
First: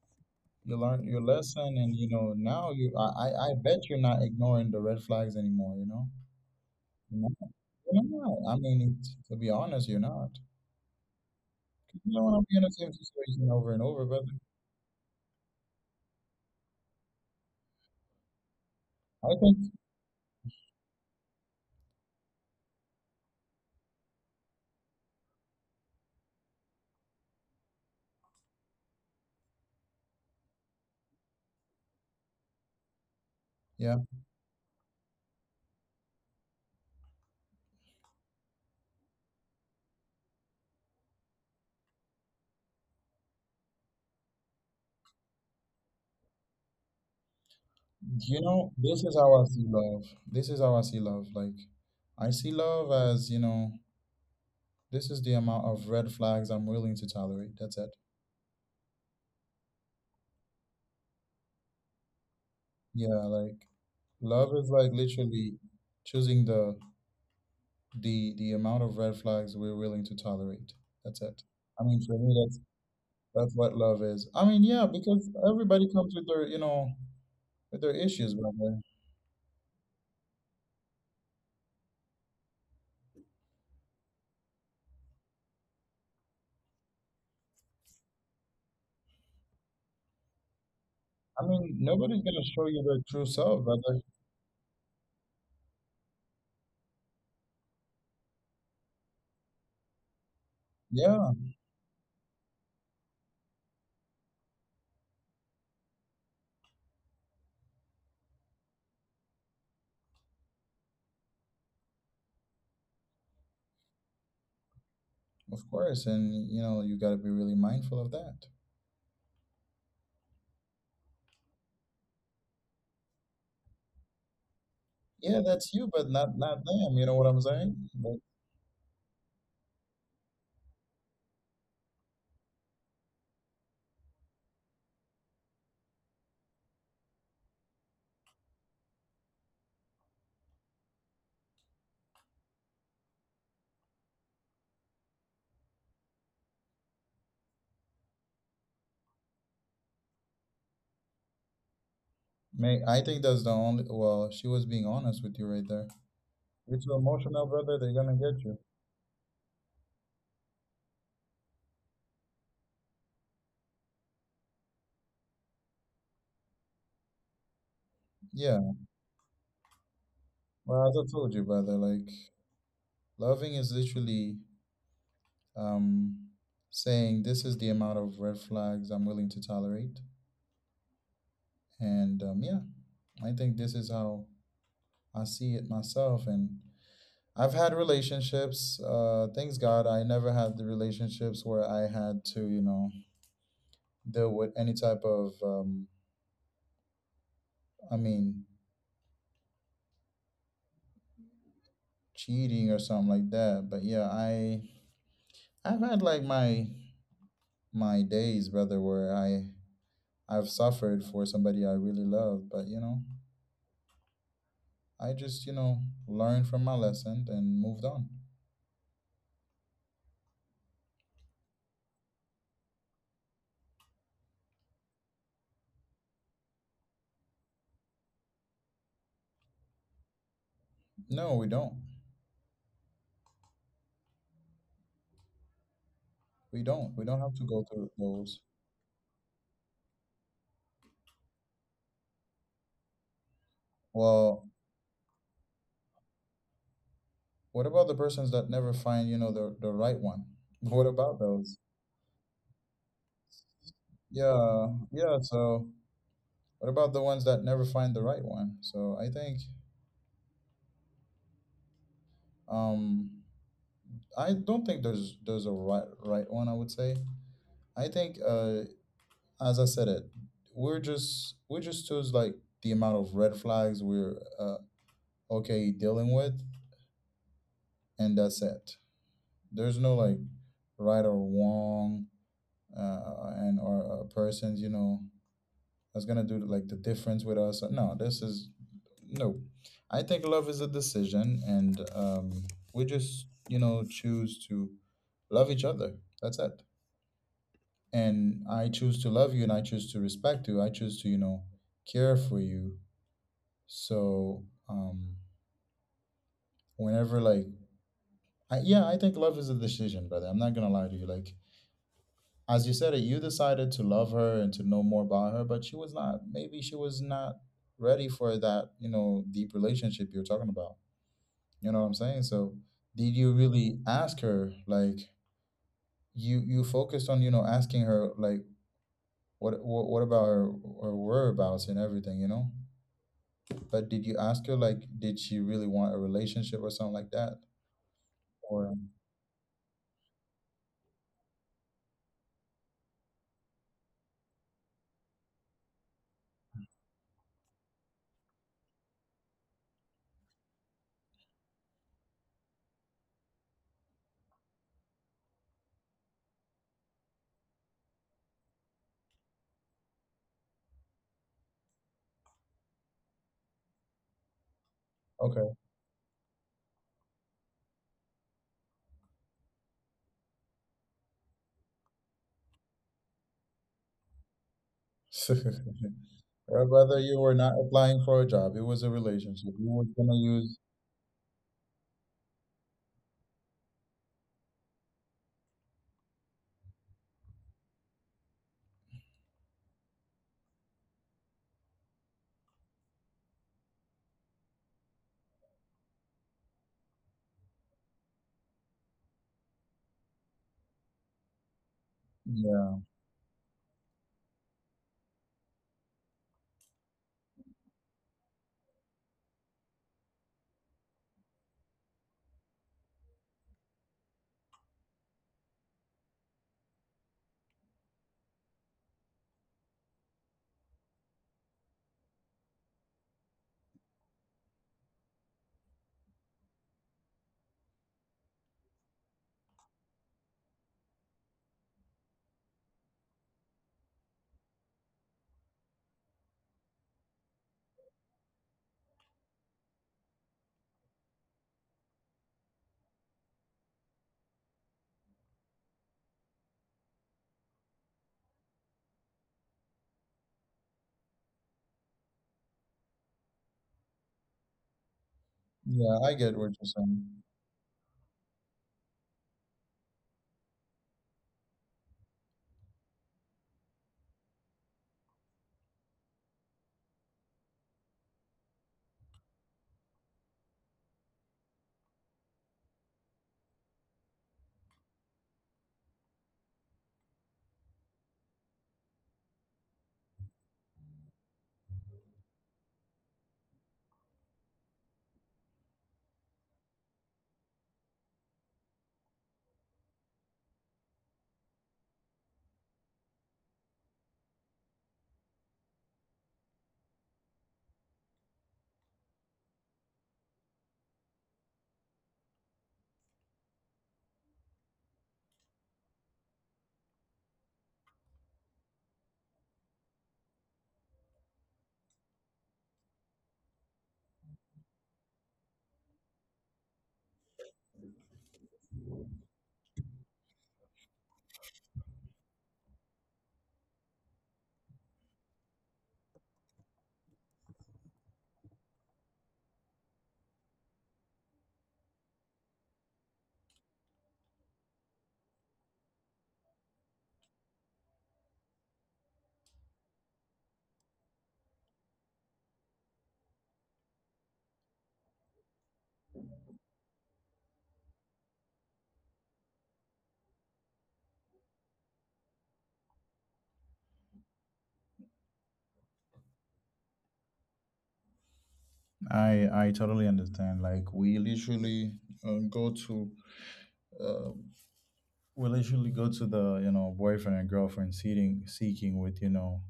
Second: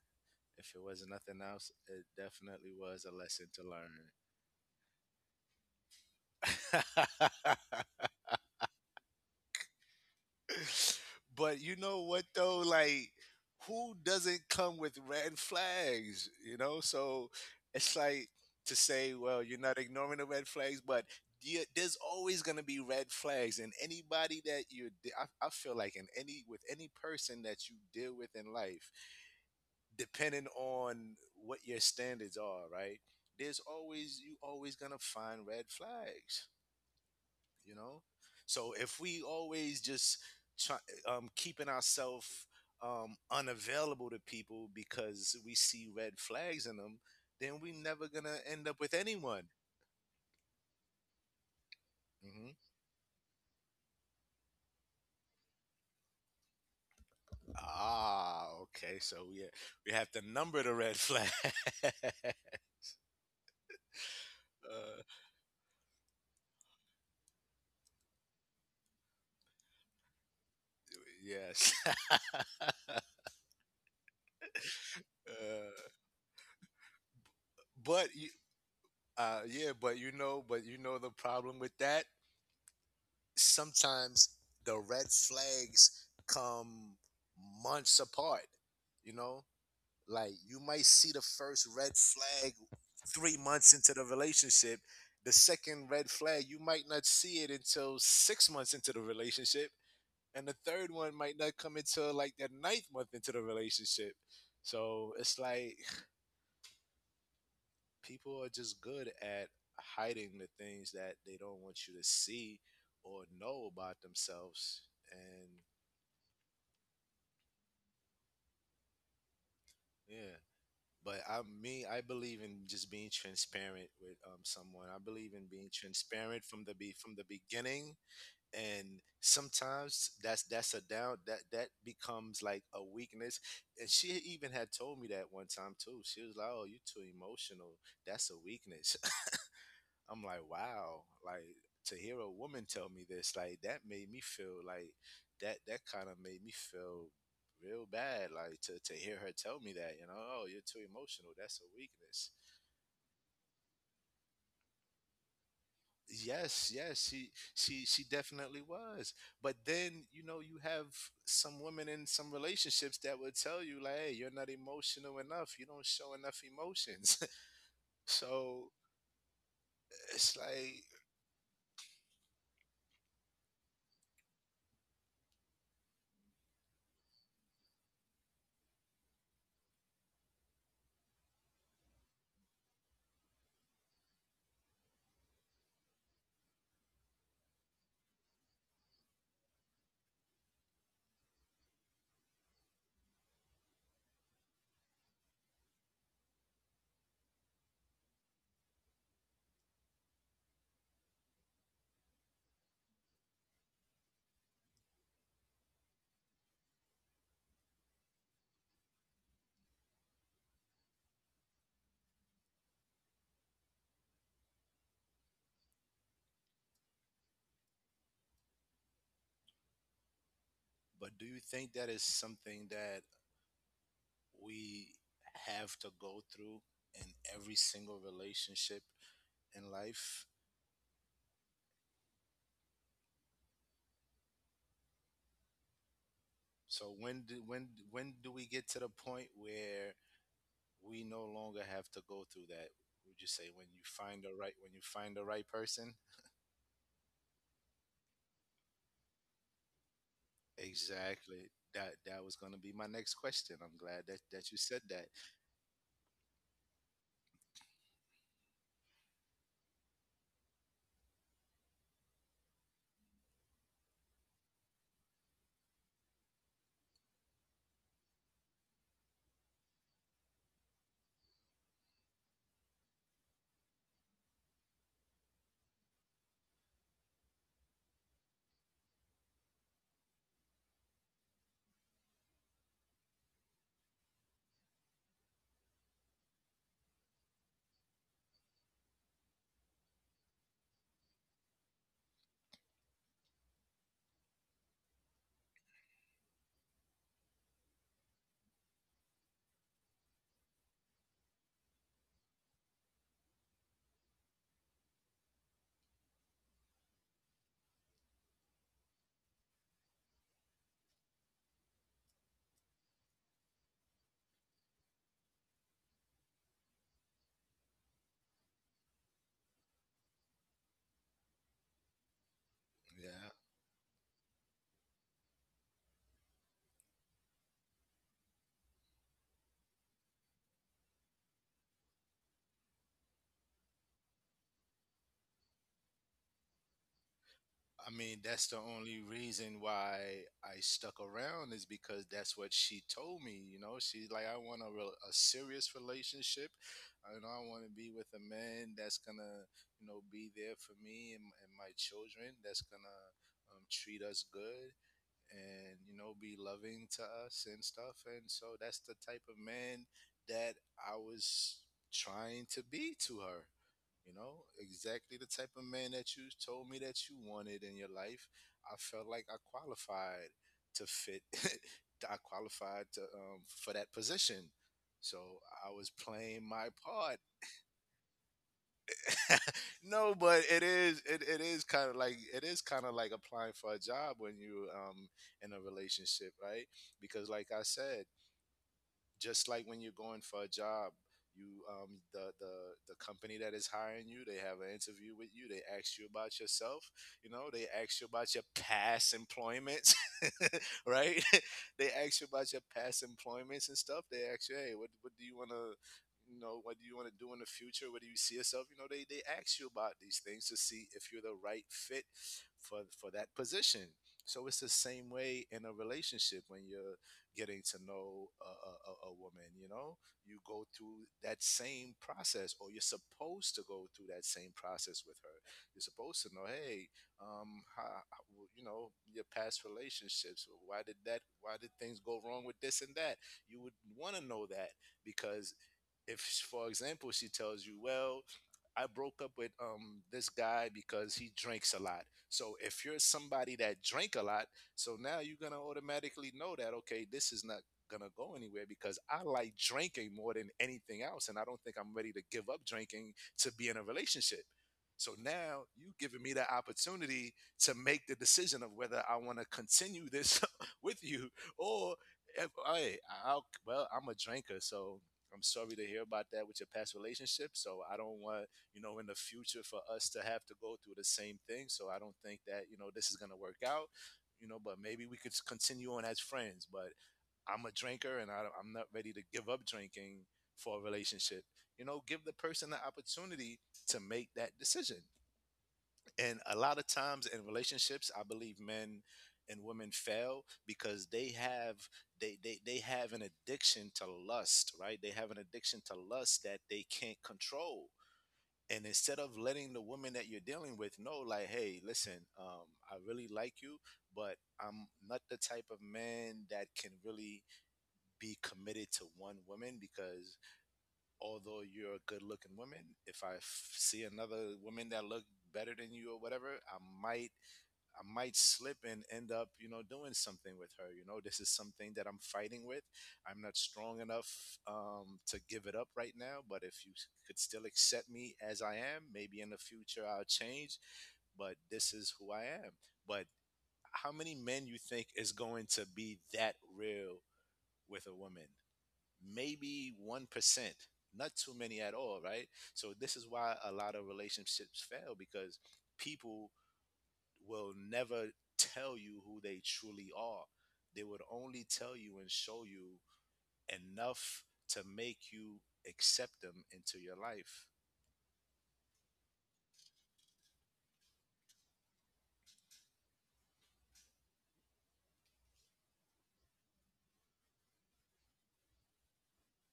Speaker 2: If
Speaker 1: you
Speaker 2: it
Speaker 1: learned
Speaker 2: wasn't
Speaker 1: your
Speaker 2: nothing else,
Speaker 1: lesson. And,
Speaker 2: it
Speaker 1: you know, now
Speaker 2: definitely
Speaker 1: you,
Speaker 2: was a lesson
Speaker 1: I bet you're not ignoring the red flags anymore, you know?
Speaker 2: to
Speaker 1: No,
Speaker 2: learn. [laughs]
Speaker 1: you're not. I mean, to be honest, you're not.
Speaker 2: [laughs] But you know
Speaker 1: You
Speaker 2: what
Speaker 1: don't want to be
Speaker 2: though,
Speaker 1: in the same
Speaker 2: like
Speaker 1: situation over and
Speaker 2: who
Speaker 1: over, brother.
Speaker 2: doesn't come with red flags, you know? So it's like to say,
Speaker 1: I
Speaker 2: well,
Speaker 1: think,
Speaker 2: you're not ignoring the red flags, but you, there's always going to be red flags and anybody that you I feel like in any with any person that you deal with in life depending on what your standards are, right? There's
Speaker 1: yeah.
Speaker 2: always, you always going to find red flags, you know? So if we always just try, keeping ourselves unavailable to people because we see red flags in them, then we never gonna
Speaker 1: You
Speaker 2: end
Speaker 1: know,
Speaker 2: up with
Speaker 1: this is how
Speaker 2: anyone.
Speaker 1: I see love. This is how I see love. Like, I
Speaker 2: Hmm.
Speaker 1: see love as, you know, this is the amount of red flags I'm willing to tolerate. That's it.
Speaker 2: Ah, okay, so yeah, we have to number the red flag. [laughs] uh,
Speaker 1: Yeah, like, love is, like, literally choosing the amount of red flags we're willing to tolerate. That's it.
Speaker 2: yes.
Speaker 1: I mean, for me, that's
Speaker 2: [laughs] uh,
Speaker 1: that's what love is. I mean, yeah, because everybody comes with their, you know, with their
Speaker 2: but you-
Speaker 1: issues, brother.
Speaker 2: yeah, but you know, but you know, the problem with that, sometimes the red flags come months apart. You know, like you might see the
Speaker 1: I
Speaker 2: first
Speaker 1: mean,
Speaker 2: red
Speaker 1: nobody's gonna
Speaker 2: flag
Speaker 1: show you their true
Speaker 2: three
Speaker 1: self,
Speaker 2: months into the
Speaker 1: brother.
Speaker 2: relationship. The second red flag, you might not see it until 6 months into the relationship. And the third one
Speaker 1: Yeah,
Speaker 2: might not come until like the ninth month into the relationship. So it's like people are just good at hiding the things that they don't want you to see or know about themselves. And
Speaker 1: of course, and, you know, you gotta be really mindful of that.
Speaker 2: yeah, but I me I believe in just being transparent with someone. I believe in
Speaker 1: Yeah,
Speaker 2: being
Speaker 1: that's you, but
Speaker 2: transparent
Speaker 1: not
Speaker 2: from
Speaker 1: not
Speaker 2: the be
Speaker 1: them.
Speaker 2: from
Speaker 1: You know
Speaker 2: the
Speaker 1: what I'm
Speaker 2: beginning,
Speaker 1: saying? Like,
Speaker 2: and sometimes that's a down that that becomes like a weakness. And she even had told me that one time too. She was like, "Oh, you are too emotional. That's a weakness." I'm like, wow, like to hear a woman tell me this, like that made me feel like that kind of made me feel real bad, like to hear her tell me that, you know, oh, you're too emotional. That's a weakness.
Speaker 1: may I think that's the only. Well, she was being honest with you right there.
Speaker 2: Yes,
Speaker 1: You're too
Speaker 2: yes, she
Speaker 1: emotional, brother.
Speaker 2: she
Speaker 1: They're
Speaker 2: she
Speaker 1: gonna get
Speaker 2: definitely
Speaker 1: you.
Speaker 2: was. But then, you know, you have some women in some relationships that would tell you like, "Hey, you're not emotional enough. You don't show enough emotions." [laughs] so,
Speaker 1: Yeah.
Speaker 2: it's like,
Speaker 1: Well, as I told you, brother, like, loving is literally, um saying this is the amount of red flags I'm willing to tolerate, and, yeah, I think this is how I see it myself. And I've had relationships. Thanks God, I never had the relationships where I had to, you know, deal with any type of I mean, cheating or something like that. But yeah, I've had, like, my days, brother, where I've suffered for somebody I really love, but, you know, I just, you know, learned from my lesson and moved on.
Speaker 2: but do you think that is something that we have to go through in every single relationship in life?
Speaker 1: No, we don't. We
Speaker 2: So
Speaker 1: don't. We
Speaker 2: when
Speaker 1: don't have
Speaker 2: do,
Speaker 1: to go through
Speaker 2: when do we
Speaker 1: those.
Speaker 2: get to the point where we no longer have to go through that? Would you say when you find the right,
Speaker 1: Well,
Speaker 2: when you find the right person?
Speaker 1: what about the persons that never find, you know, the right one? [laughs] What about
Speaker 2: Exactly.
Speaker 1: those?
Speaker 2: That was going to be my next question. I'm glad that you
Speaker 1: Yeah,
Speaker 2: said that.
Speaker 1: yeah, so what about the ones that never find the right one? So I think Um, I don't think there's a right one, I would say. I think, as I said it, we just choose like the amount of red flags we're okay dealing with, and that's it. There's no like right or wrong, and or a person that's gonna do like the difference with us. No, this is no. I think love is a decision, and we just choose to love each other. That's it. And I choose to love you, and I choose to respect you. I choose to, care for you. So, whenever like, yeah, I think love is a decision, brother. I'm not gonna lie to you. Like, as you said it, you decided to love her and to know more about her, but she was not. Maybe she was not ready for that, you know, deep relationship you're talking about. You know what I'm saying? So, did
Speaker 2: Yeah.
Speaker 1: you really ask her? Like, you focused on, you know, asking her like what about her whereabouts and everything, you know? But did you ask her, like, did she really want a relationship or something like that?
Speaker 2: I mean, that's the
Speaker 1: Or,
Speaker 2: only reason why I stuck around is because that's what she told me. You know, she's like, I want a real, a serious relationship. You know, I want to be with a man that's gonna, you know, be there for me and, my children. That's gonna treat us good and you know be loving to us and stuff. And so that's the type of man that I was trying to be to her. You know, exactly the type
Speaker 1: okay.
Speaker 2: of man that you told me that you wanted in your life. I felt like I qualified to fit. [laughs] I qualified to for that position. So I was
Speaker 1: [laughs]
Speaker 2: playing
Speaker 1: Or
Speaker 2: my
Speaker 1: whether
Speaker 2: part.
Speaker 1: you were not applying for a job, it was a relationship.
Speaker 2: [laughs]
Speaker 1: You were
Speaker 2: no,
Speaker 1: gonna
Speaker 2: but
Speaker 1: use,
Speaker 2: it is it, it is kind of like it is kind of like applying for a job when you in a relationship, right? Because like I said, just like when you're going for a job, you the company that is hiring you, they have an interview with you, they ask you about yourself, you know, they ask you about your past employments, [laughs] right? [laughs] they ask you about your
Speaker 1: yeah,
Speaker 2: past employments and stuff. They ask you, hey, what do you want to, you know, what do you want to do in the future, what do you see yourself, you know, they ask you about these things to see if you're the right fit for that position. So it's the same way in a relationship. When you're getting to know a woman, you know, you go through that same process, or you're supposed to go through that same process with her. You're supposed to know, hey, um how- you know, your past relationships, why did that why did things go wrong with this and that. You would want to know that, because if, for example, she tells you, well, I broke up with this guy because he drinks a lot. So if you're somebody that drink a lot, so now you're gonna automatically know that, okay, this is not gonna go anywhere because I like drinking more than anything else, and I don't think I'm ready to give up drinking to be in a relationship. So now you have
Speaker 1: yeah, I
Speaker 2: given me
Speaker 1: get what
Speaker 2: the
Speaker 1: you're saying.
Speaker 2: opportunity to make the decision of whether I want to continue this [laughs] with you, or if well, I'm a drinker, so I'm sorry to hear about that with your past relationship. So I don't want, you know, in the future for us to have to go through the same thing. So I don't think that, you know, this is gonna work out, you know, but maybe we could continue on as friends. But I'm a drinker, and I'm not ready to give up drinking for a relationship. You know, give the person the opportunity to make that decision. And a lot of times in relationships, I believe men and women fail because they have an addiction to lust, right? They have an addiction to lust that they can't control. And instead of letting the woman that you're dealing with know, like, hey, listen, I really like you, but I'm not the type of man that can really be committed to one woman because, although you're a good looking woman, if I see another woman that look better than you or whatever, I might slip and end up, you know, doing something with her. You know, this is something that I'm fighting with. I'm not strong enough to give it up right now, but if you could still accept me as I am, maybe in the future I'll change, but this is who I am. But how many men you think is going to be that real with a woman? Maybe 1%. Not too many at all, right? So this is why a lot of relationships fail, because people will never tell you who they truly are. They would only tell you and show you enough to make you accept them into your life.
Speaker 1: I totally understand. Like we literally go to uh, we literally go to the, you know, boyfriend and girlfriend, seeking with, you know,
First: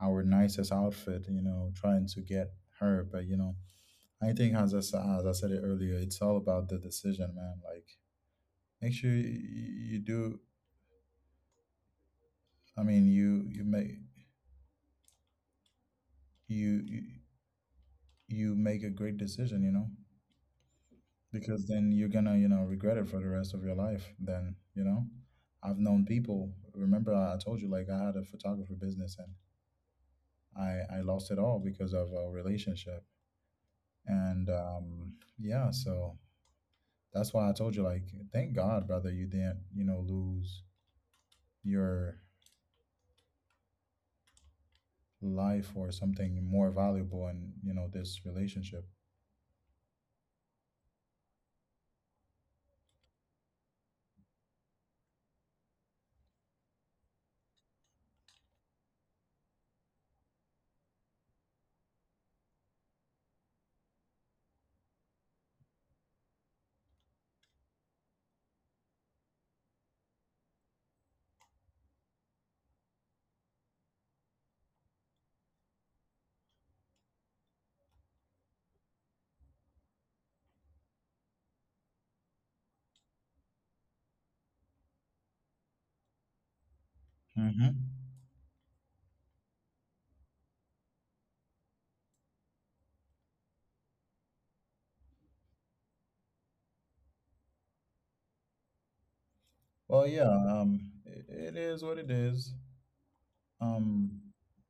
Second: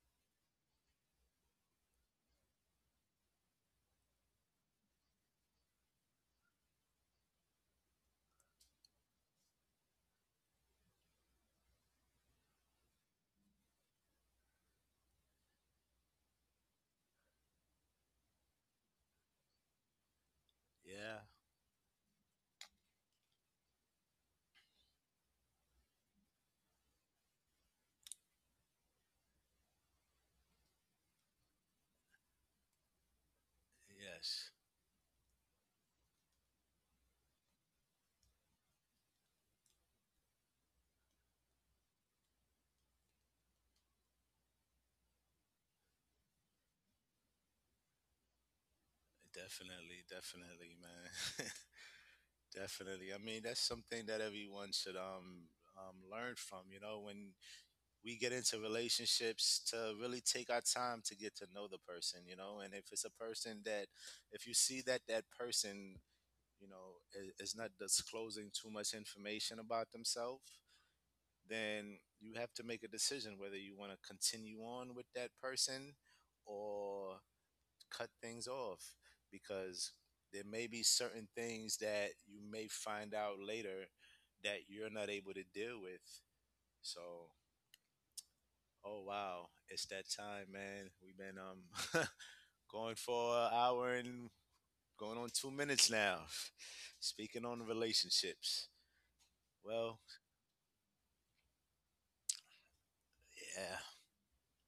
Speaker 1: our nicest outfit, you know, trying to get her. But you know, I think as as I said it earlier, it's all about the decision, man. Like make sure you do. I mean, you make you you make a great decision, you know,
Speaker 2: Yeah.
Speaker 1: because then you're gonna, you know, regret it for the rest of your life. Then you know, I've known people. Remember, I told you like I had a photography business, and I lost it all because of a relationship. And
Speaker 2: Yes.
Speaker 1: yeah, so that's why I told you like thank God, brother, you didn't, you know, lose your life or something more valuable in, you know, this relationship.
Speaker 2: Definitely, definitely, man. [laughs] definitely. I mean, that's something that everyone should learn from, you know, when we get into relationships, to really take our time to get to know the person, you know, and if it's a person that, if you see that person, you know, is not disclosing too much information about themselves, then you have to make a decision whether you want to continue on with that person or cut things off, because there may be certain things that you may find out later that you're not able to deal with. So,
Speaker 1: Hmm.
Speaker 2: oh wow, it's that time, man. We've been [laughs] going for an hour and going on 2 minutes now. [laughs] Speaking on relationships. Well,
Speaker 1: Well yeah, it, it is what it is.
Speaker 2: yeah.
Speaker 1: um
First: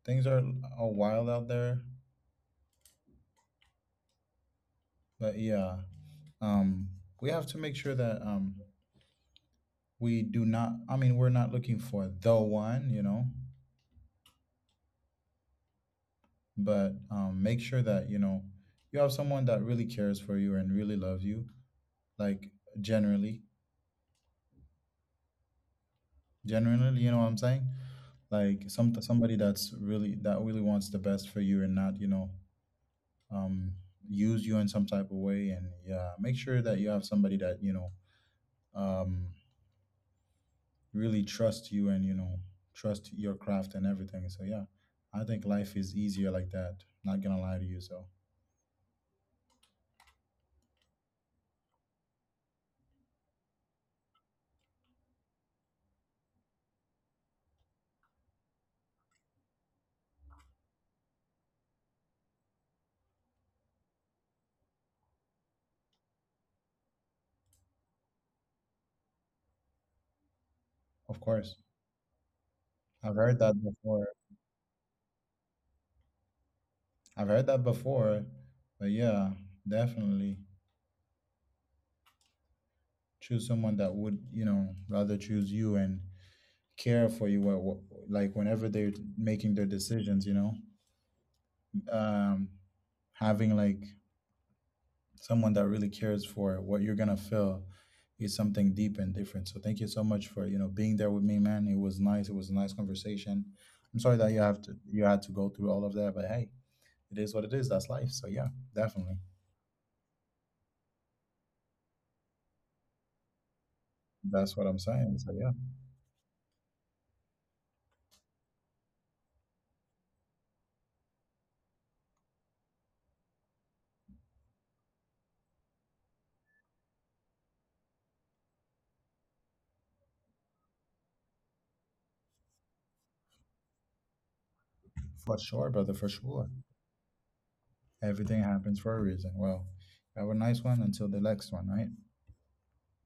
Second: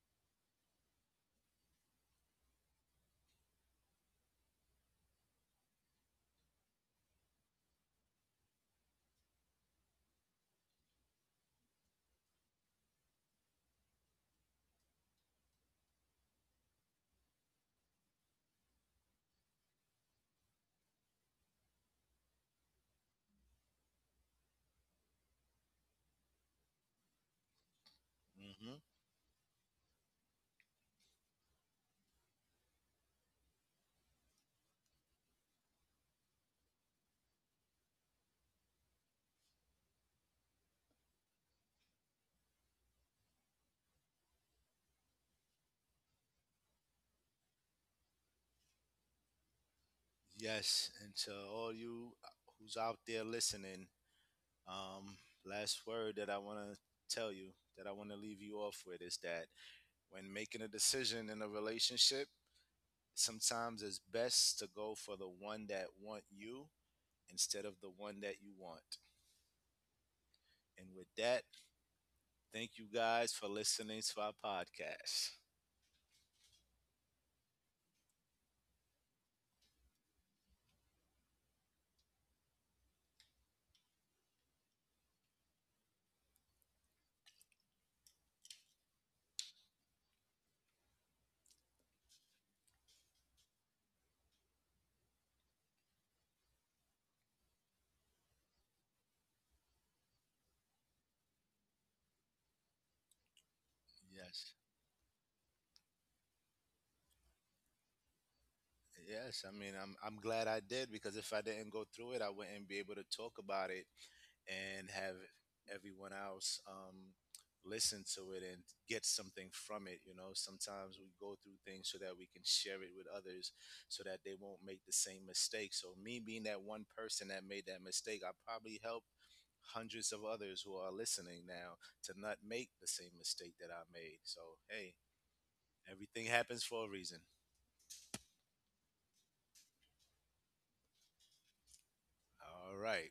Speaker 1: things are wild out there, but yeah, um we have to make sure that we do not, I mean, we're not looking for the one, you know, but make sure that, you know, you have someone that really cares for you and really loves you, like generally generally, you know what I'm saying, like
Speaker 2: Hmm.
Speaker 1: some somebody that's really that really wants the best for you, and not, you know, um use you in some type of way. And yeah, make sure that you have somebody that, you know, um really trust you and, you know, trust your craft and everything. So yeah, I think life is easier like that, not gonna lie to you. So
Speaker 2: Yes. And to all you who's out there listening, um, last word that I want to tell you, that I want to leave you off with is that when making a decision in a relationship, sometimes it's best to go for the one that want you instead of the one that you want. And with
Speaker 1: of
Speaker 2: that,
Speaker 1: course,
Speaker 2: thank you
Speaker 1: I've
Speaker 2: guys
Speaker 1: heard
Speaker 2: for
Speaker 1: that
Speaker 2: listening
Speaker 1: before.
Speaker 2: to our podcast.
Speaker 1: I've heard that before, but yeah, definitely choose someone that would, you know, rather choose you and care for you, like whenever they're making their decisions, you know, um having like someone that really cares for what you're gonna feel is something deep and different. So thank you so much for, you know, being there with me, man. It was nice, it was a nice conversation. I'm sorry that
Speaker 2: Yes.
Speaker 1: you had to go through all of that, but hey, it is what it is, that's life. So yeah, definitely.
Speaker 2: Yes, I mean, I'm glad I did, because if I didn't go through it, I wouldn't be able to talk about it
Speaker 1: That's what I'm
Speaker 2: and have
Speaker 1: saying. So yeah,
Speaker 2: everyone else listen to it and get something from it. You know, sometimes we go through things so that we can share it with others, so that they won't make the same mistake. So me being that one person that made that mistake, I probably helped hundreds of others who are listening now to not make the same mistake that I made. So, hey,
Speaker 1: for sure brother, for
Speaker 2: everything
Speaker 1: sure.
Speaker 2: happens for a reason.
Speaker 1: Everything happens for a reason. Well, have a nice one until the next one, right?
Speaker 2: All right.